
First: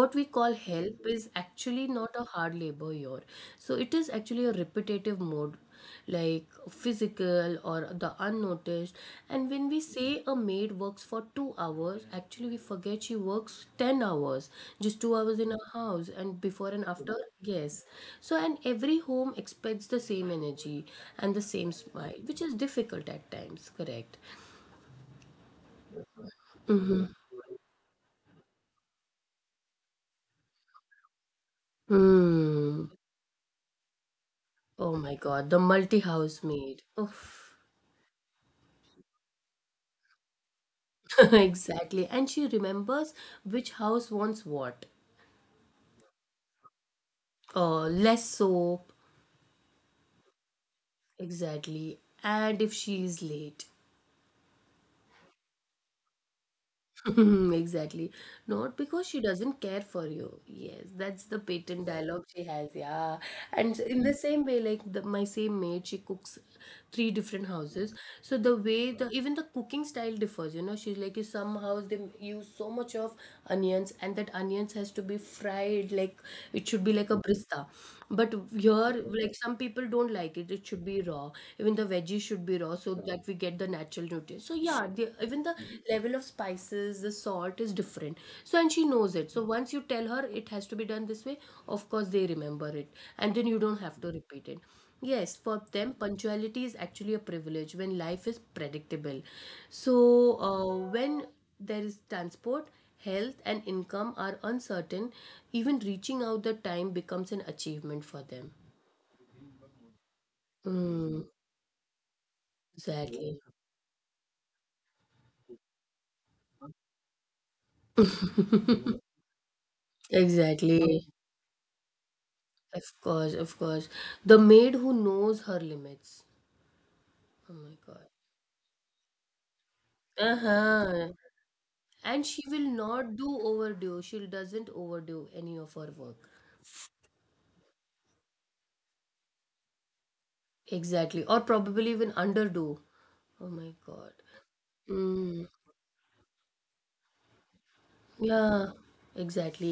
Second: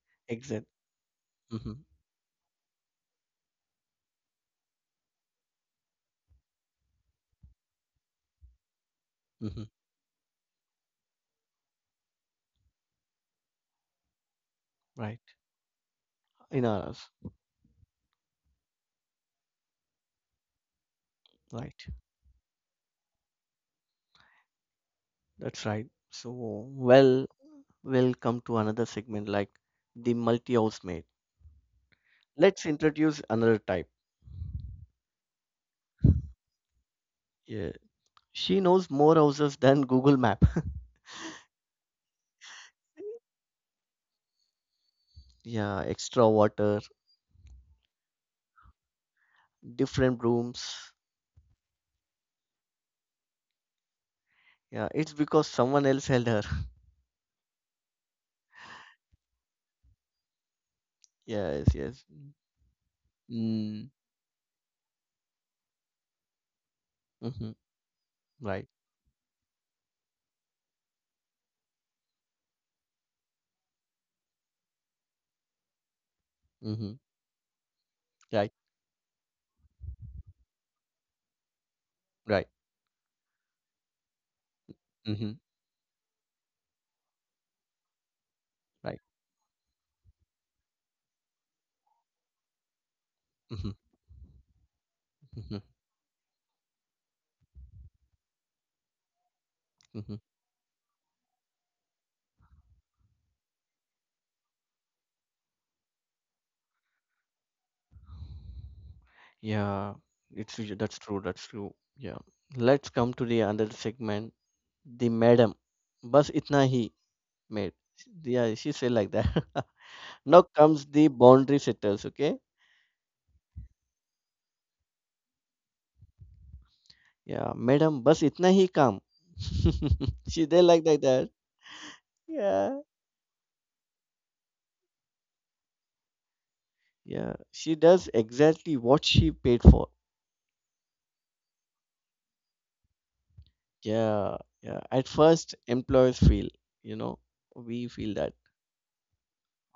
what we call
Exit.
help is
hmm
actually not a hard labor here. So it is actually a repetitive mode, like physical or the unnoticed. And
hmm
when we say a maid works for two hours, actually we forget she works ten hours. Just two
Right.
hours in a house, and
In
before and
ours.
after. Yes. So and every home expects the same energy and the same
Right.
smile, which is difficult at times, correct.
That's right. So,
Mm-hmm.
well, we'll come to another segment like the multi-housemate. Let's
Mm.
introduce another type.
Oh my god, the multi house maid. Oof.
Yeah. She knows more houses than Google Map. [laughs]
[laughs] exactly. And she remembers which house wants what.
Yeah, extra water.
Uh, less soap.
Different rooms.
Exactly. And if she is late.
Yeah, it's because someone else held her. [laughs]
[laughs] Exactly. Not because she doesn't care for you. Yes, that's the
Yes,
patent
yes.
dialogue she has. Yeah. And
Mm,
in the same way, like the, my same maid, she cooks three
mm-hmm,
different houses. So the
right.
way the even the cooking style differs, you know, she's like, you, some house they use so much of onions, and that onions has to be fried like it should
Mm-hmm,
be like a brista. But
right,
here, like, some people don't like it. It should be raw. Even the veggies
right.
should be raw, so that we get the natural nutrients. So yeah, the,
Mm-hmm,
even the level of spices, the salt is different. So and she
right.
knows it. So once you tell her it has to be done this way, of course they remember it, and then you
Mm-hmm,
don't have to repeat it. Yes,
mm-hmm,
for them, punctuality is actually a privilege when life is predictable.
mm-hmm.
So uh, when there is transport, health, and income are uncertain, even reaching out the time becomes an achievement for them.
Yeah, it's y- that's
Mm,
true, that's true. Yeah. Let's come to
exactly.
the another segment. The madam. Bas itna hi made. Yeah, she said like that. [laughs] Now comes the
Exactly.
boundary setters, okay?
Of course, of course. The maid who knows her limits.
Yeah,
Oh my
madam,
God.
bas itna hi kam. [laughs] She they like like
Uh-huh.
that.
And she will
Yeah.
not do overdo. She doesn't overdo any of her work.
Yeah, she does exactly what she paid for.
Exactly. Or probably even underdo. Oh my God.
Yeah, yeah. At
Mm.
first, employers feel, you know, we feel that
Yeah,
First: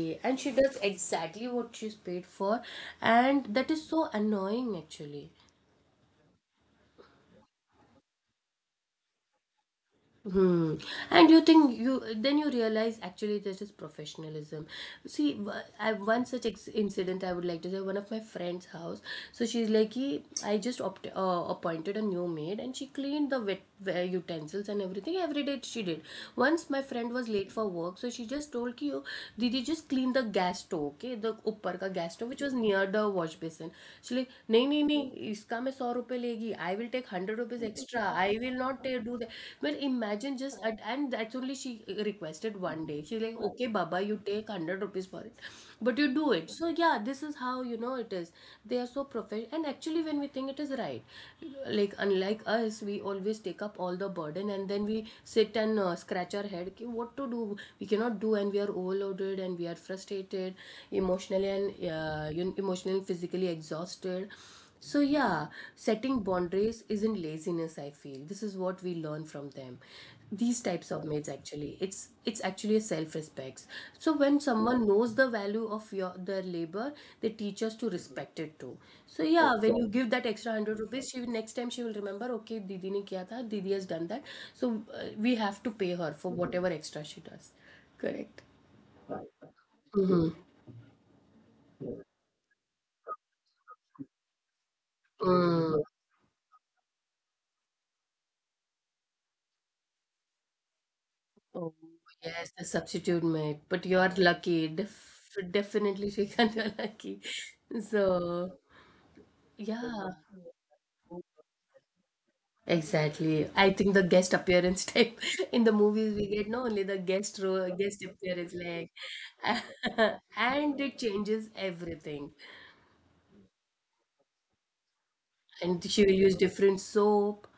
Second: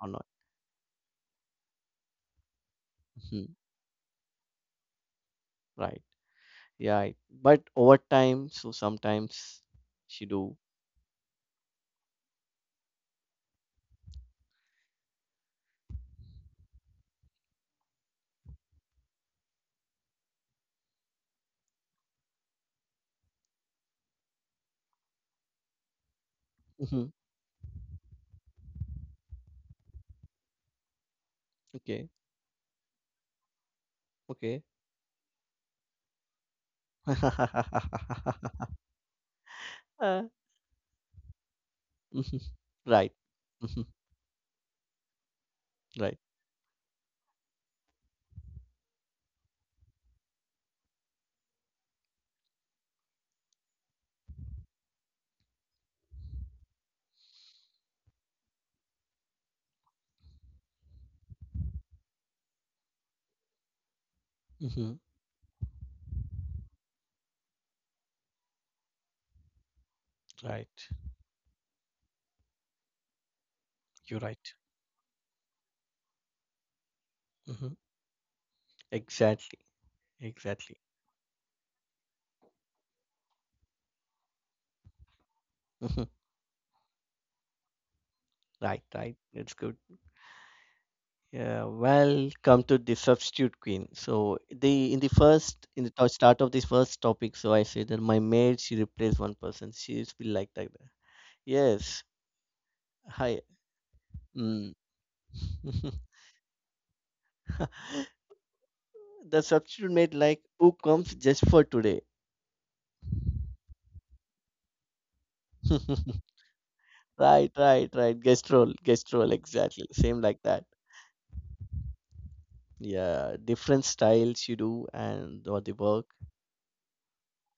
or not.
And she does exactly what she's paid for. And
Mhm.
that is so annoying, actually.
Right. Yeah. I- But over time, so sometimes she do.
Hmm. And you think, you then you realize actually this is professionalism. See, w- I, one such ex- incident I would like to say, one of my friend's house. So she's like, "Ki, I just opt, uh, appointed a new maid and she cleaned the wet, uh, utensils and everything every day she did. Once my
hmm
friend was late for work, so she just told ki, oh, Didi just clean the gas stove, okay, the upper ka
Okay.
gas stove which was near the wash basin. She like,
Okay.
नहीं नहीं नहीं इसका मैं सौ रुपए legi, I will take hundred rupees extra, I will
[laughs]
not ta- do that. Well,
Uh,
imagine, just and and that's only, she
mhm.
requested one day,
Right.
she's like, okay
Mhm.
baba, you take hundred rupees for it but you
Right.
do it. So yeah, this is how, you know, it is they are so professional, and actually when we think it is right, like unlike us, we always take up all the burden, and then we sit and uh, scratch our head. "Okay, what to do, we cannot do, and we are overloaded and we are frustrated emotionally and uh, emotionally and physically exhausted.
hmm
So, yeah, setting boundaries isn't laziness, I feel. This is what we learn from them. These
Right.
types of mates actually. It's it's actually a self-respect. So
You're
when
right.
someone knows the value of your their labor, they teach us
hmm
to respect it too.
Exactly.
So
Exactly.
yeah, when you give that extra hundred rupees, she will, next time she will remember, okay, Didi ne kiya tha, Didi has done that. So
hmm
uh, we have to pay her for whatever extra she does.
Right. Right.
Correct.
That's good.
Mm-hmm.
Yeah, welcome to the substitute queen. So the in the first in the to- start of this first topic, so I said that my maid she replaced one person. She's been like that.
Oh,
Yes,
yes, the substitute
hi.
mate. But you're
Mm.
lucky. Def
[laughs]
definitely, [laughs] Shrikant, you're lucky. So,
The substitute maid
yeah,
like who comes just for today.
exactly. I think the guest appearance type [laughs] in the movies we
[laughs]
get not only the guest
Right,
role,
right,
guest
right. Guest
appearance,
role,
like,
guest role, exactly. Same
[laughs]
like that.
and it changes everything.
Yeah, different styles you do and or the
And she
work.
will use different soap.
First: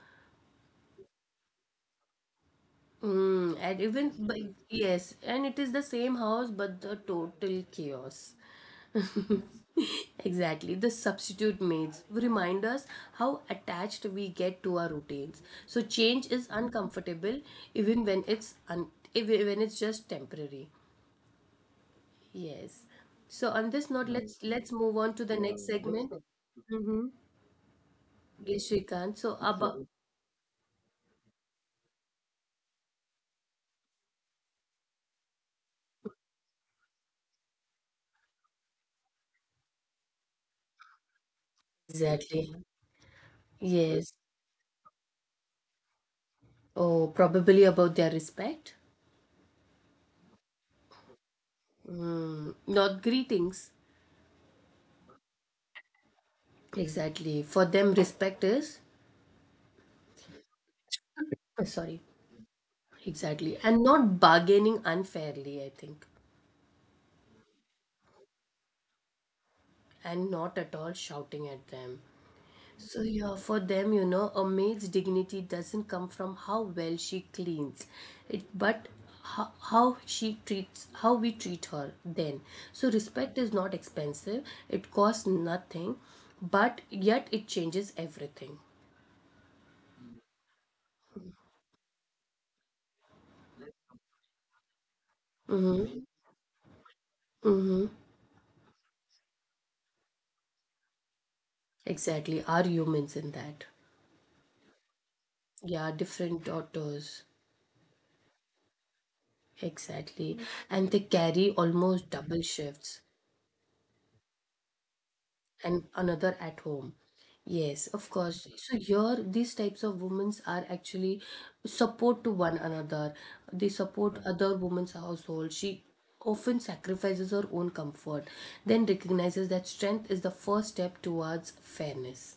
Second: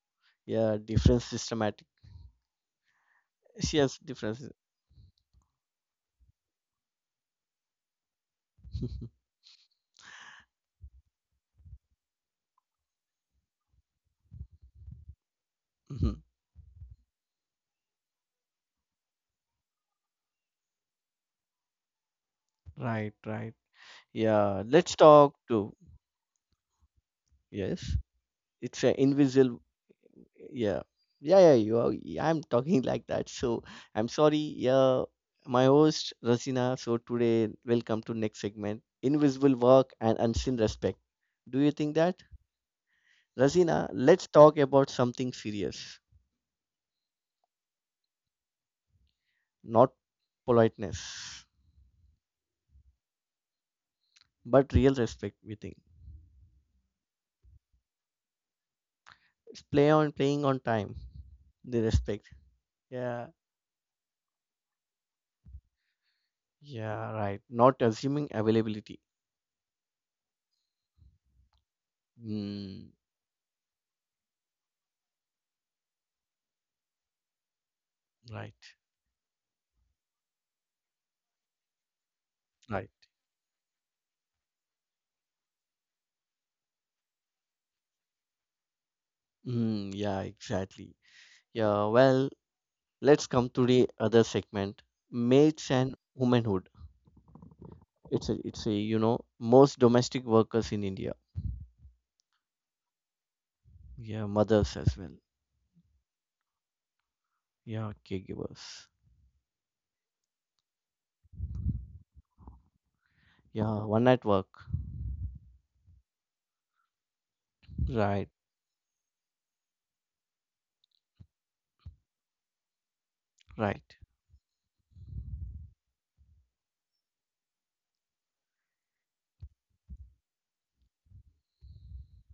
Yeah, different systematic.
Mm,
She
and
has
even but
different.
yes, and it is the same house but the total chaos. [laughs]
[laughs]
Exactly. The substitute maids remind us how attached we get to our routines. So change is
Mhm.
uncomfortable, even when it's un even when it's just temporary. Yes. So
Right,
on this
right.
note, let's let's move on
Yeah,
to the
let's
next
talk
segment.
to yes.
Yes, Shrikant.
It's
So
an
about,
invisible. Yeah, yeah, yeah. You are. Yeah, I'm talking like that. So I'm sorry. Yeah, my host Rasina. So today, welcome to next segment: invisible work and unseen respect. Do you think that
exactly.
Rasina?
Yes.
Let's talk about something serious,
Oh, probably about their respect.
not politeness,
Not greetings.
but real respect. We think
Exactly. For them, respect is,
it's play on playing on time.
uh,
The
sorry,
respect. Yeah,
exactly. And not bargaining unfairly, I think.
yeah, right. Not assuming availability.
And not at all shouting at them.
Hmm.
So, yeah, for them, you know, a maid's dignity doesn't come from how well she cleans, it,
Right,
but how, how she treats, how we treat her then. So,
right.
respect is not expensive, it costs nothing, but yet it changes everything.
Mm, yeah, exactly. Yeah, well, let's come to the other segment, maids and
Mm-hmm.
womanhood.
Mm-hmm.
It's a, it's a, you know, most domestic workers in India.
Exactly. Are humans in that?
Yeah, mothers as well.
Yeah, different daughters.
Yeah, caregivers.
Exactly. And they carry almost double shifts
Yeah, one at work.
and another at home. Yes, of
Right,
course. So here, these types of women are actually support to one another. They
right,
support other women's household. She often sacrifices her own comfort, then recognizes that strength is the first step towards fairness.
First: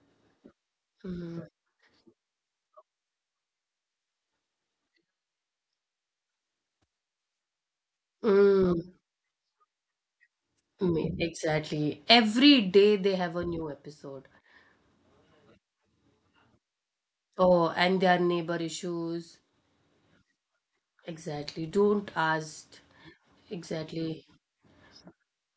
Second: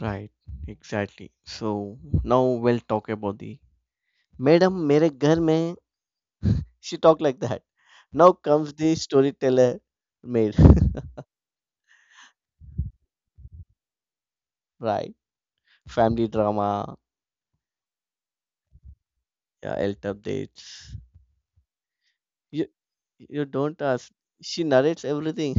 right. Exactly. So now we'll talk about the madam, मेरे घर में. She talked like that. Now comes
Mm,
the storyteller maid. [laughs]
mm, exactly. Every day they have a new episode.
Right. Family drama.
Oh, and their neighbor issues,
Yeah, health updates.
exactly. Don't
You
ask.
you don't ask.
Exactly.
She narrates everything.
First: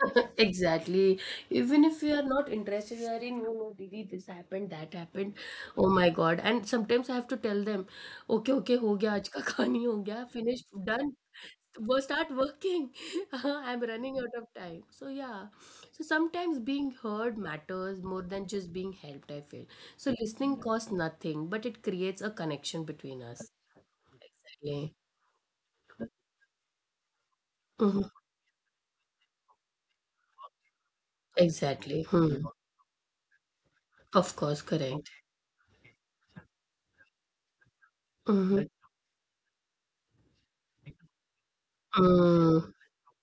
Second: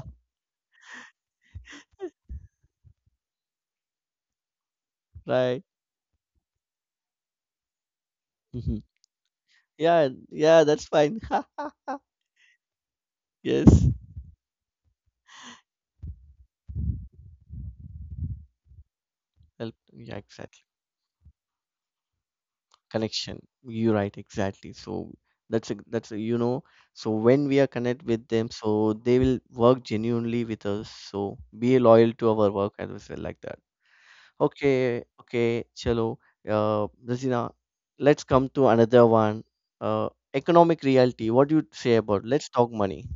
[laughs] Exactly. Even if you are not interested, you are in. You know, Didi, this happened, that
[laughs]
happened.
Right?
Oh my God. And sometimes I have to tell them, okay, okay,
Mhm.
ho gaya, aaj ka khani ho
Yeah,
gaya,
yeah,
finished,
that's
done.
fine. [laughs] Ha,
Go start working. [laughs] I'm
yes.
running out of time. So yeah. So sometimes being heard matters more than just being helped, I feel.
Help.
So
Yeah,
listening
exactly.
costs nothing, but it creates a connection between us.
Connection. You're right, exactly.
Exactly.
So that's a that's a, you know. So when we are connect
Mhm.
with them, so they will work genuinely with us. So be
Exactly.
loyal to
Hmm.
our work as well, like that.
Of course, correct.
Okay, okay, chalo. Uh, Rasina, let's
Hmm,
come
right?
to another one. Uh, economic reality. What do you say about?
Mhm.
Let's
Mm.
talk money.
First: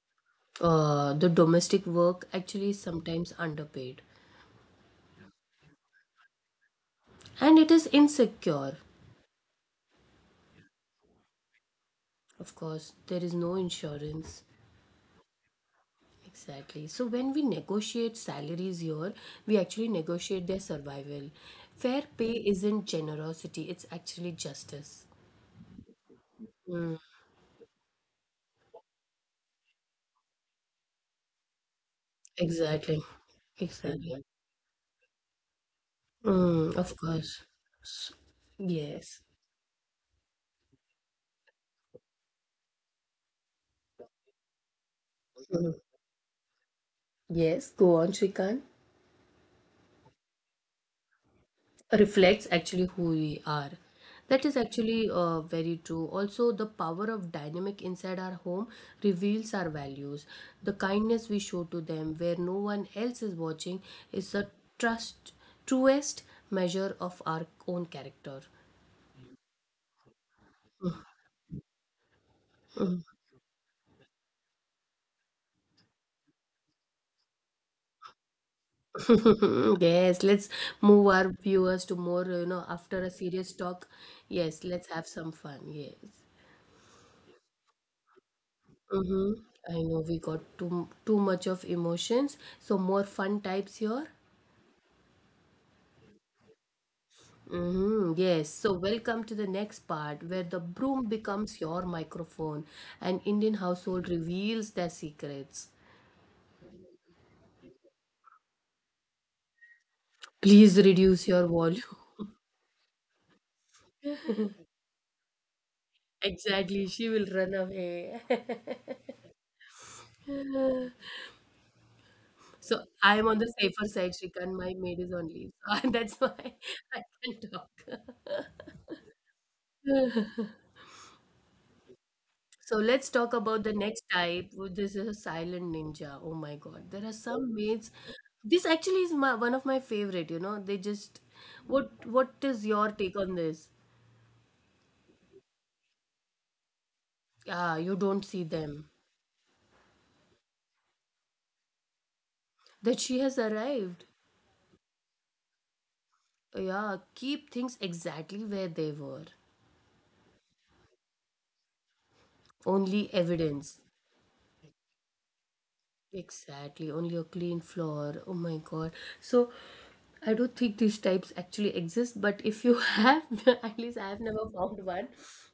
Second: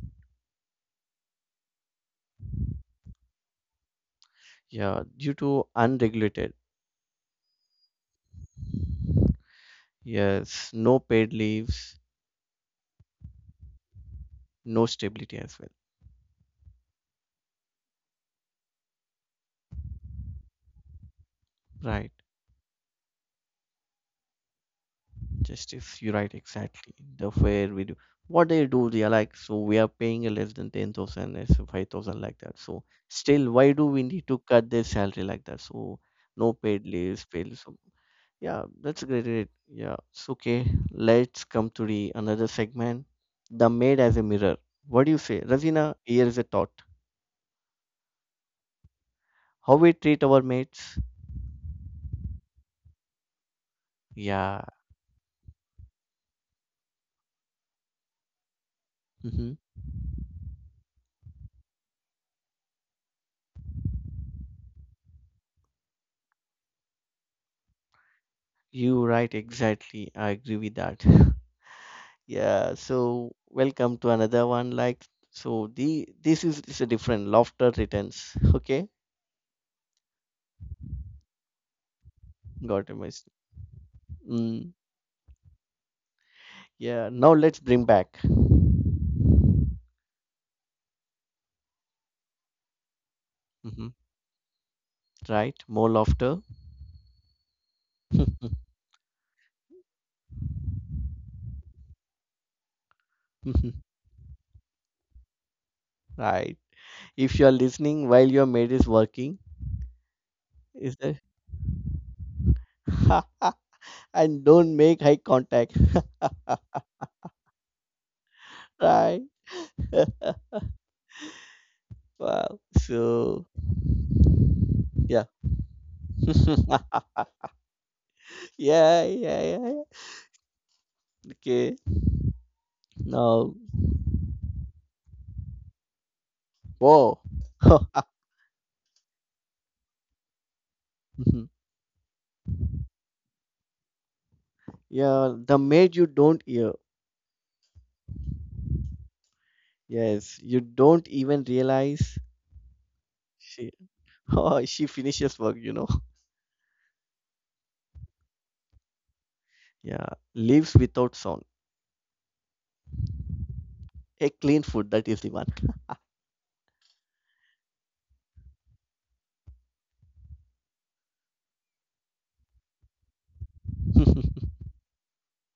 Uh, the domestic work actually is sometimes underpaid
Yeah, due to unregulated.
and it is insecure.
Yes, no paid leaves,
Of course, there is no insurance.
no stability as well.
Exactly. So, when we negotiate salaries here, we actually negotiate their survival. Fair
Right.
pay isn't generosity, it's actually justice.
Justice, you're right, exactly.
Mm.
The fair we do. What they do, they are like, so we are paying a less than ten thousand, less than five thousand like that. So
Exactly.
still, why do we
Exactly.
need to cut their salary like that? So no
Mm,
paid
of
leaves,
course.
paid leaves. So
S-
yeah, that's
Yes.
great. Great. Yeah, it's okay. Let's come to the another segment. The maid as a mirror. What do you say? Ravina, here is a thought.
Yes. Go on, Shrikant.
How we treat our maids.
Reflects actually who we are. That is
Yeah.
actually uh, very true. Also, the power of dynamic inside our home
hmm
reveals our values. The kindness we show to them, where no one else is watching, is the trust, truest measure of our own character.
You right, exactly. I agree with that. [laughs] Yeah, so welcome to another one. Like so the this is is a different laughter returns. [laughs] Okay,
[laughs] yes, let's move our viewers to more, you know,
got it.
after a
Miss.
serious talk. Yes,
Mm,
let's have some fun. Yes.
yeah, now let's bring back.
Mm-hmm. I know we got too too much of emotions, so more fun types
hmm
here.
Right, more laughter.
Mm-hmm, yes.
[laughs]
So, welcome to the next part where the broom becomes your microphone and Indian household reveals their secrets.
Right. If you are listening while your maid is working,
Please
is there
reduce your volume. [laughs]
[laughs] and don't make eye contact.
Exactly, she will run away. [laughs]
[laughs] Right. [laughs] Wow.
so, I'm on
So
the safer side, Shrikant. My maid is
yeah.
on leave. [laughs] So that's why
[laughs]
[laughs] I can talk.
Yeah, yeah, yeah. Yeah. Okay.
So, let's talk
Now,
about the next type, which This is a silent ninja. Oh my god, there are
wow.
some maids.
[laughs]
This actually is my, one of my favorite, you know. They just.
Mhm.
What What is your take on this?
Yeah, the maid you don't hear.
Yeah, you don't see them.
Yes, you don't even realize
That she has
she. [laughs]
arrived.
Oh, she finishes work. You know.
Yeah, keep things exactly where they were.
Yeah, leaves without sound.
Only evidence.
A clean food. That is the one.
Exactly, only a clean floor. Oh my god. So I don't think these types actually exist, but if you [laughs] have, at least I have never
[laughs]
found one.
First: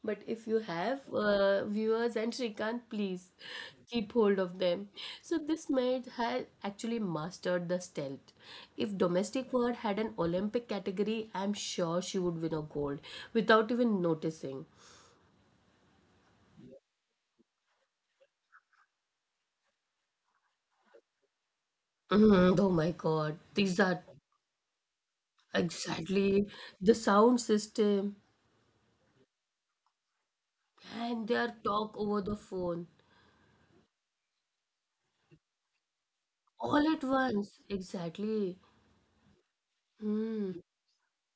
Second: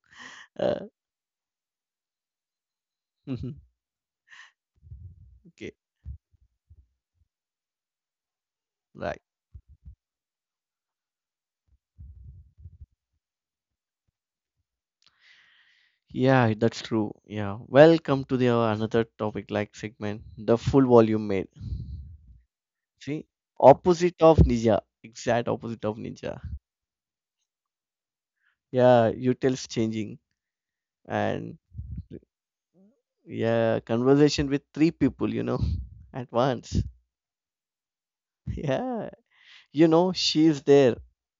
But if you
uh,
have, uh, viewers and Shrikant, please
mhm.
keep hold of them. So this
Okay.
maid has actually mastered the stealth. If
Right.
domestic word had an Olympic category, I'm sure she would win a gold without even noticing.
Yeah, that's true. Yeah. Welcome to the uh, another topic like segment. The full volume maid.
Mhm, oh my
See,
god, these are
opposite of ninja. Exact opposite of ninja.
exactly the sound system.
Yeah, you changing.
And their
And
talk over the phone.
yeah, conversation with three people, you know. [laughs] At once.
All at once. Exactly.
Yeah, you know
Hmm.
she's there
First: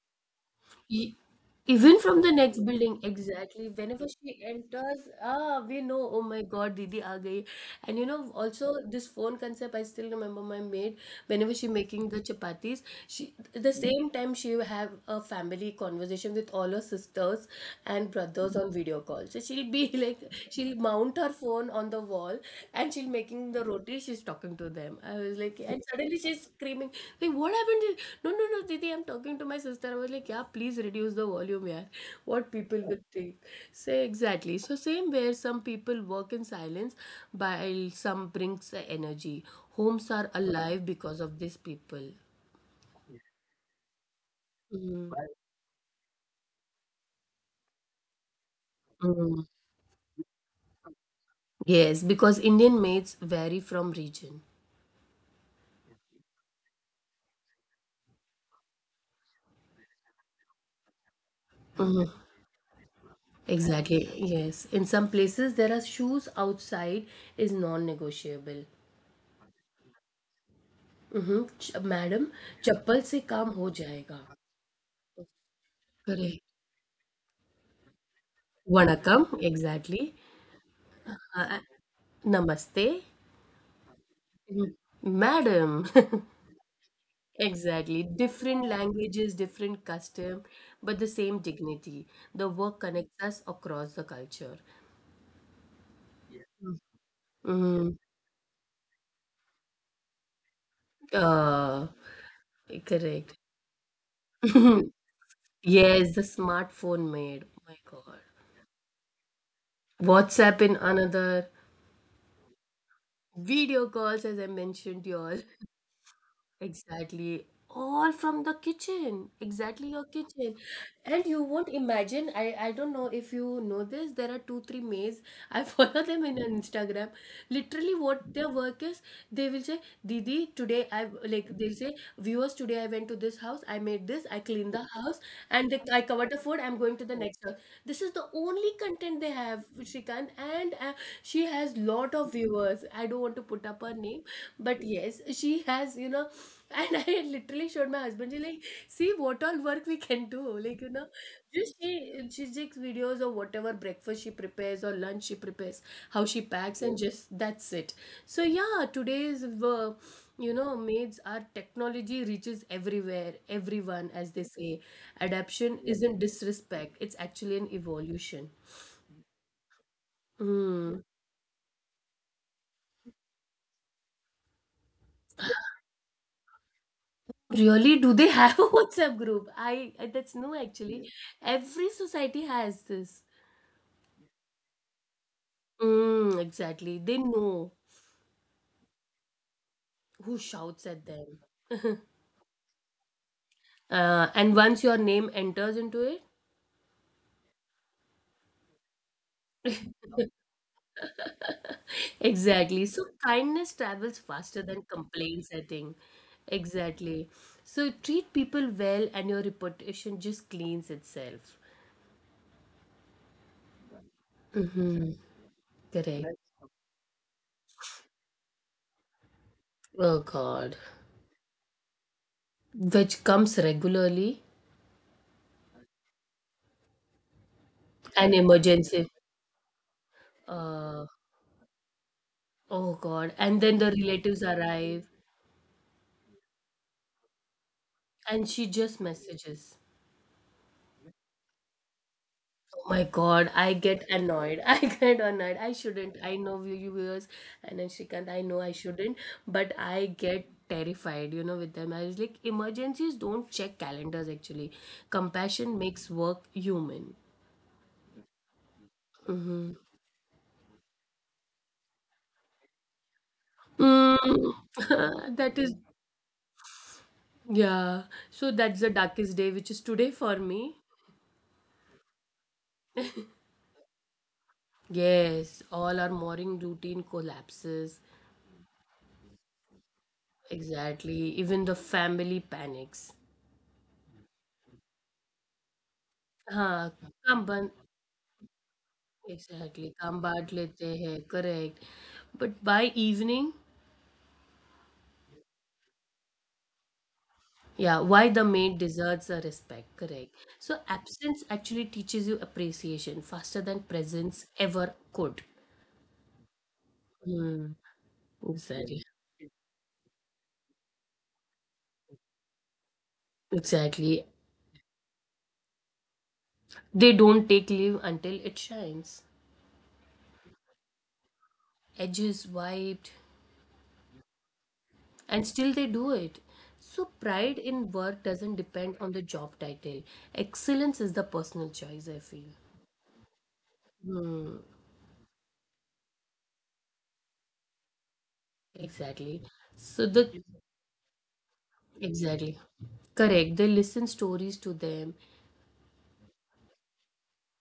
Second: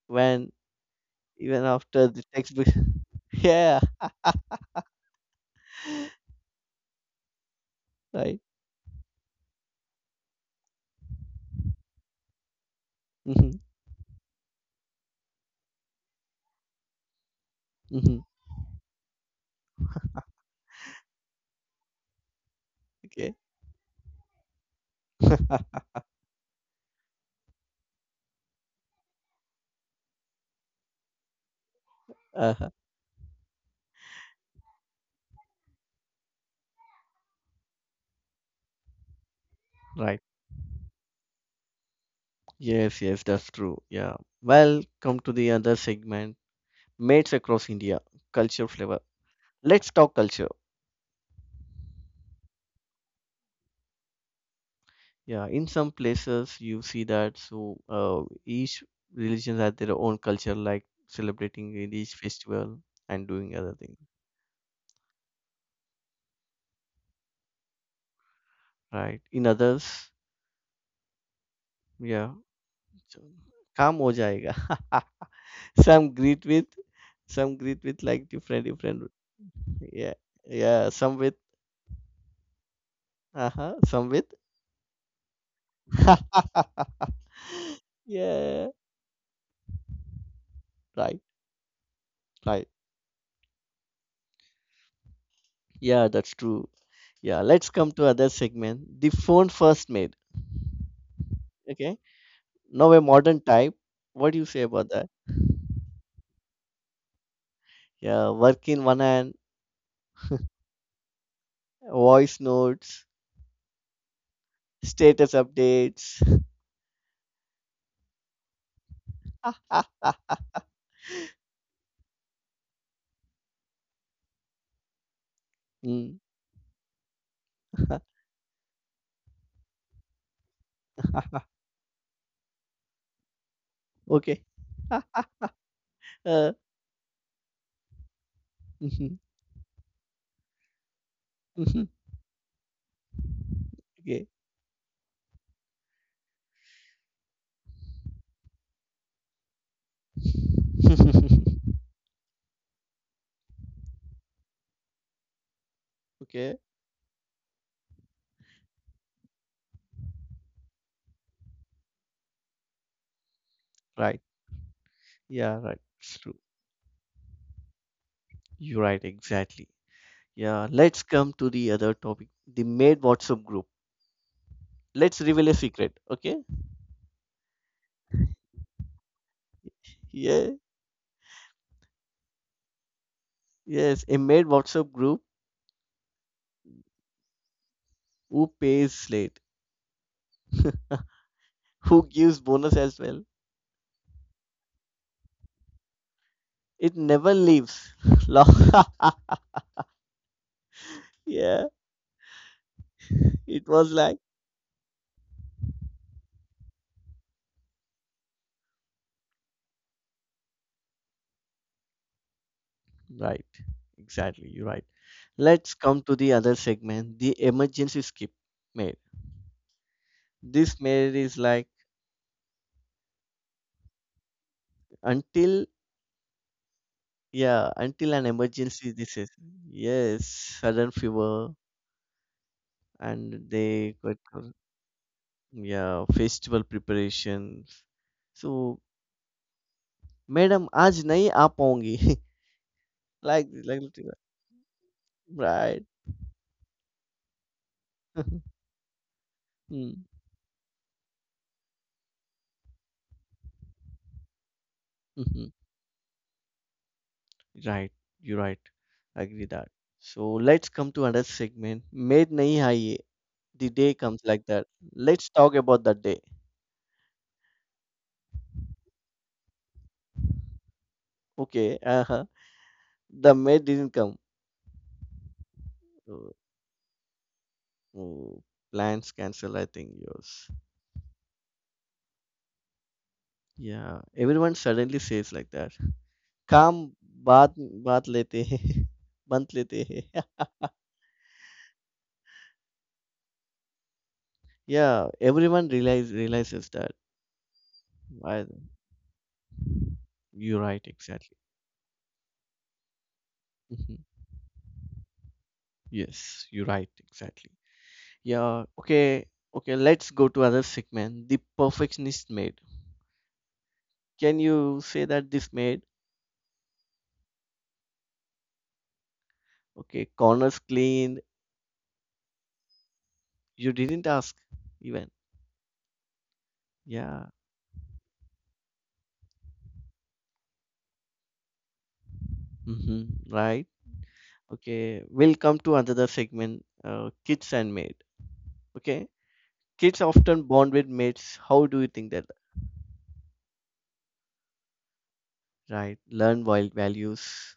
when
E-
even
Even
after
from
the
the next
textbook.
building,
[laughs]
exactly.
Yeah,
Whenever she enters, ah, we know, oh my God, Didi aa gayi. And you know,
right.
also this phone concept, I still remember my maid, whenever she making the chapatis, she
hmm
the same time she will have a family conversation with all her sisters and
hmm
brothers on video call. So she'll be [laughs] like, she'll mount her phone phone on the wall, and she's
okay.
making the roti, she's talking to them. I was like, and
[laughs]
suddenly she's screaming like, "What happened to-" "No, no, no, Didi, I'm talking to my sister." I was like, "Yeah, please reduce the volume. Yeah, what
Uh-huh.
people will think?" say Exactly. So same, where some people work in silence while some brings the energy, homes
Right,
are alive because of these people.
yes, yes, that's true. Yeah, well
Mhm.
come to the other segment, mates across India, culture flavor.
Mm.
Let's talk culture.
Yes, because Indian maids vary from region.
Yeah, in some places you see that. So uh, each religion has their own culture, like celebrating in each festival and doing other things,
Exactly, yes. In some places, there are shoes outside is non-negotiable.
right? In others,
Madam,
yeah,
chappal se
so,
kam ho
काम हो
jayega.
जाएगा. [laughs] Some
Correct.
greet with, some greet with like different
Vana
different.
kam, exactly.
Yeah, yeah. Some with,
Uh, Namaste.
uh huh. Some with.
Mhm. Madam. [laughs]
[laughs]
Exactly. Different
Yeah,
languages, different custom, but the
right,
same dignity. The
right.
work connects us across the culture.
Yeah, that's true. Yeah, let's come
Mm,
to other segment. The phone first made.
uh,
Okay. Now a
Correct.
modern type. What do you say
[laughs]
about that?
Yes, the smartphone made. My God.
Yeah, work in one hand,
WhatsApp in another,
voice notes,
video calls, as I mentioned,
status
y'all.
updates.
Exactly. All from the kitchen. Exactly, your
[laughs]
kitchen. And you won't imagine, I, I don't know if you know this, there are two, three maids. I [laughs] follow
Mm.
them in on Instagram. Literally
[laughs]
what their work is, they will say, Didi, today I, like they'll say, viewers, today I went to this house, I made this, I
Okay.
cleaned the house, and they, I covered the
Uh,
food, I'm going to the next house. This is the only
mhm,
content they have, Shrikant, and uh, she has
mhm,
lot of viewers. Was I don't want to put up her name,
okay.
but yes, she has, you know. And [laughs] I literally showed my husband. He's like, see what all work we can do, like, you know,
[laughs]
just she she takes videos of whatever breakfast she prepares or lunch she prepares, how she
Okay.
packs, and just that's it. So yeah, today's uh, you know, maids, our technology reaches everywhere, everyone,
Right.
as they say,
Yeah,
adaption
right.
isn't
It's true.
disrespect, it's actually an evolution.
You're right. Exactly. Yeah.
Hmm.
Let's come to the other topic the maid WhatsApp group. Let's reveal a secret. Okay.
Really, do they have [laughs] a WhatsApp group? I, I that's
Yeah.
no, actually. Every society has this.
Yes. A maid WhatsApp group
Mm, exactly. They know
who pays late,
who shouts
[laughs]
at them.
who gives bonus as well,
Uh, and once your name enters into
it never leaves. [laughs]
it,
Yeah,
[laughs] exactly. So kindness
it was
travels
like
faster than complaints, I think. Exactly. So treat people well and your reputation just cleans itself.
right. Exactly, you're
Mm-hmm.
right. Let's
Correct.
come to the other segment, the emergency skip mail.
Oh God.
This mail is like
Which comes regularly.
until yeah,
An
until an
emergency.
emergency this is
Uh,
yes, sudden fever
Oh God. And then
and
the
they
relatives
got uh,
arrive
yeah, festival preparations.
and she just
So
messages.
Madam आज नहीं आ पाऊंगी
Oh my
[laughs]
God,
like
I
like
get annoyed. [laughs] I get annoyed. I
right.
shouldn't. I know, you you viewers, and then Shrikant, I know I
[laughs]
shouldn't, but
Hmm.
I get terrified, you know, with them. I was like, emergencies don't check calendars actually.
[laughs]
Compassion makes work human.
Right, you're right. I agree
Hmm.
that. So let's come to another segment. Made nahi hai ye. The day comes like
Mm,
that. Let's
[laughs] that
talk
is,
about that day.
yeah. So that's the darkest day, which is today for me.
Okay, uh-huh. The maid didn't come.
Yes, all our
Oh,
morning routine collapses.
oh, plans cancel, I think yours.
Exactly. Even the family panics.
Yeah, everyone suddenly says like that. काम
हाँ काम
बाद
बंद.
बात लेते हैं [laughs] बंत
Exactly,
लेते
काम
हैं
बांट लेते हैं, correct. But by evening,
[laughs] yeah, everyone realize realizes that.
yeah, why the
I,
maid deserves a respect. Correct.
you're
So
right,
absence
exactly.
actually teaches you appreciation faster than
Mhm.
presence ever could.
Yes, you're right, exactly.
Hmm.
Yeah,
Exactly.
okay, okay, let's go to other segment. The perfectionist maid.
Exactly.
Can you say that this maid,
They don't take leave until it shines.
okay, corners cleaned,
Edges wiped,
you didn't ask even.
and still they do it. So
Yeah,
pride in work doesn't depend on the job title. Excellence is the personal choice, I feel.
mm-hmm, right.
Hmm,
Okay, we'll come to another segment, uh, kids and maid. Okay,
exactly.
kids
So, the
often bond with mates. How do you think that,
Exactly, correct, they listen stories to them.
right? Learn wild values.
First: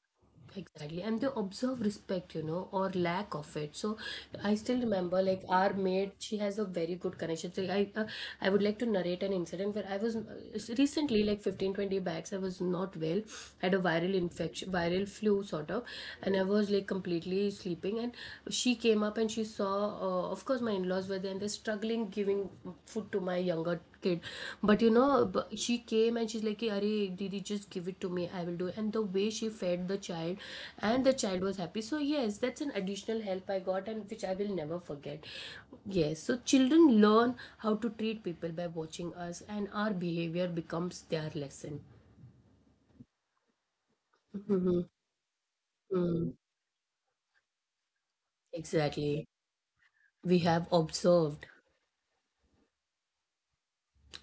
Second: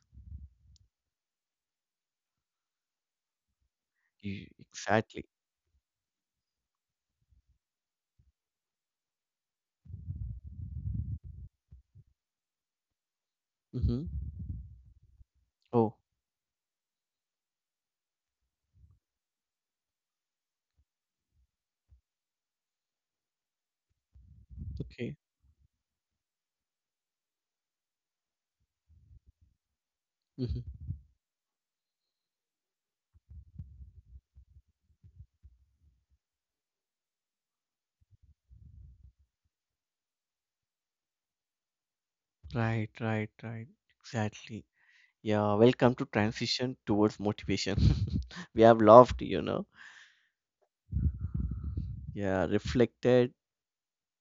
Exactly, and they observe respect, you know, or lack of it. So
Y-
I still remember,
Exactly.
like our maid, she has a very good connection. So I, uh, I would like to narrate an incident where I was uh, recently, like fifteen twenty 20 bags, I was not well, had a
Mm-hmm.
viral infection, viral flu sort of,
Oh,
and I was like completely sleeping. And she came up and she saw, uh, of course, my in-laws were there, and they're struggling giving food to my younger kid, but you
okay.
know, b- she came and she's like, "Are, Didi, just give it to me, I will do it." And the way she fed the child,
Mm-hmm.
and the child was happy. So yes, that's an additional help I got, and which I will never forget. Yes, so children learn how to treat people by watching us, and our behavior becomes their lesson.
Right, right, right. Exactly.
Mhm.
Yeah, welcome to
Mm,
transition towards motivation. [laughs] We have loved,
exactly,
you know,
we have observed,
yeah, reflected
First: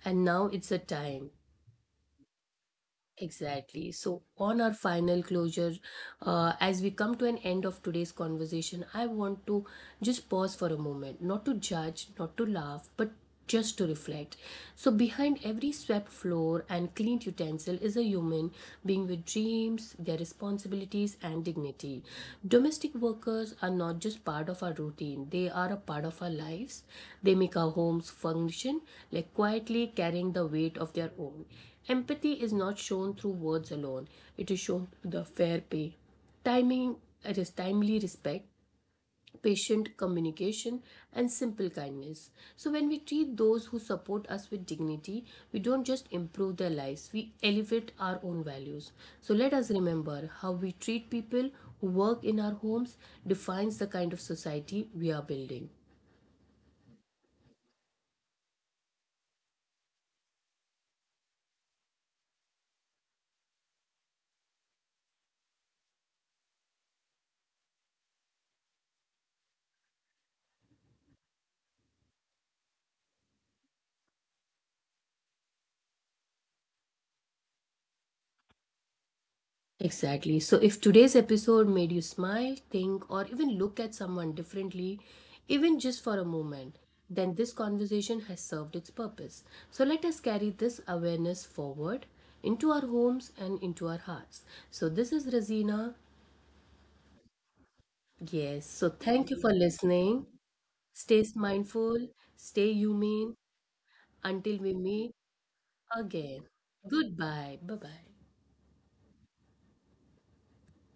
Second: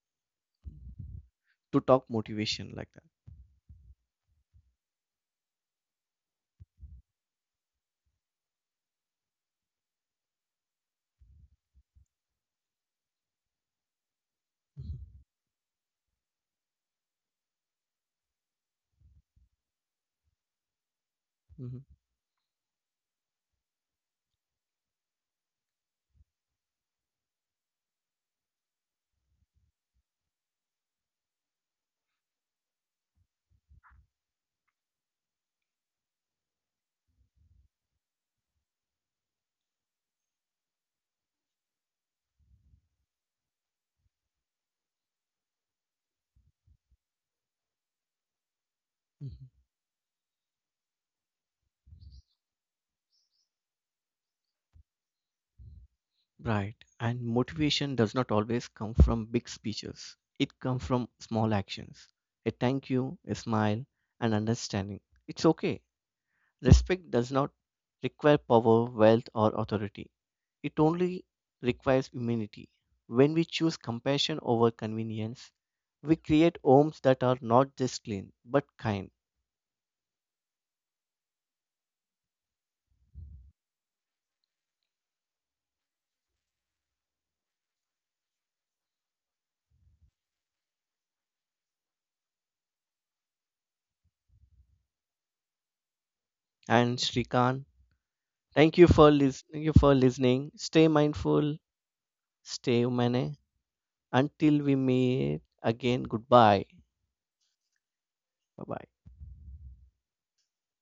and now it's a time.
to talk motivation like that.
Exactly. So, on our final closure, uh, as we come to an end of today's conversation, I want to just pause for a moment, not to judge, not to laugh, but just to reflect. So, behind every swept floor and cleaned utensil is a human being with dreams, their responsibilities, and
Mhm, mhm,
dignity. Domestic workers are not just part of our routine, they are a part of our lives. They make our homes function, like quietly carrying the weight of their own. Empathy is not shown through words alone, it is shown through the fair pay, timing, that is, timely respect, patient communication, and simple kindness. So, when we treat those who support us with dignity, we don't just improve their lives, we elevate our own values. So, let
mhm.
us remember how we treat people who work in our homes defines the kind of society we are building.
Right. And motivation does not always come from big speeches. It comes from small actions. A thank you, a smile, and understanding. It's okay. Respect does not require power, wealth, or authority. It only requires humility. When we choose compassion over convenience, we create homes that are not just clean but kind.
Exactly. So, if today's episode made you smile, think, or even look at someone differently, even just for a moment, then this conversation has served its purpose. So, let us carry this awareness forward into our homes and into our hearts. So, this is Razina.
And Shrikant,
Yes.
thank you
So,
for
thank you
lis-
for
thank you for
listening.
listening. Stay
Stay
mindful,
mindful, stay
stay humane.
humane until
Until we
we meet
meet again,
again.
goodbye.
Goodbye. Bye bye.
Bye bye.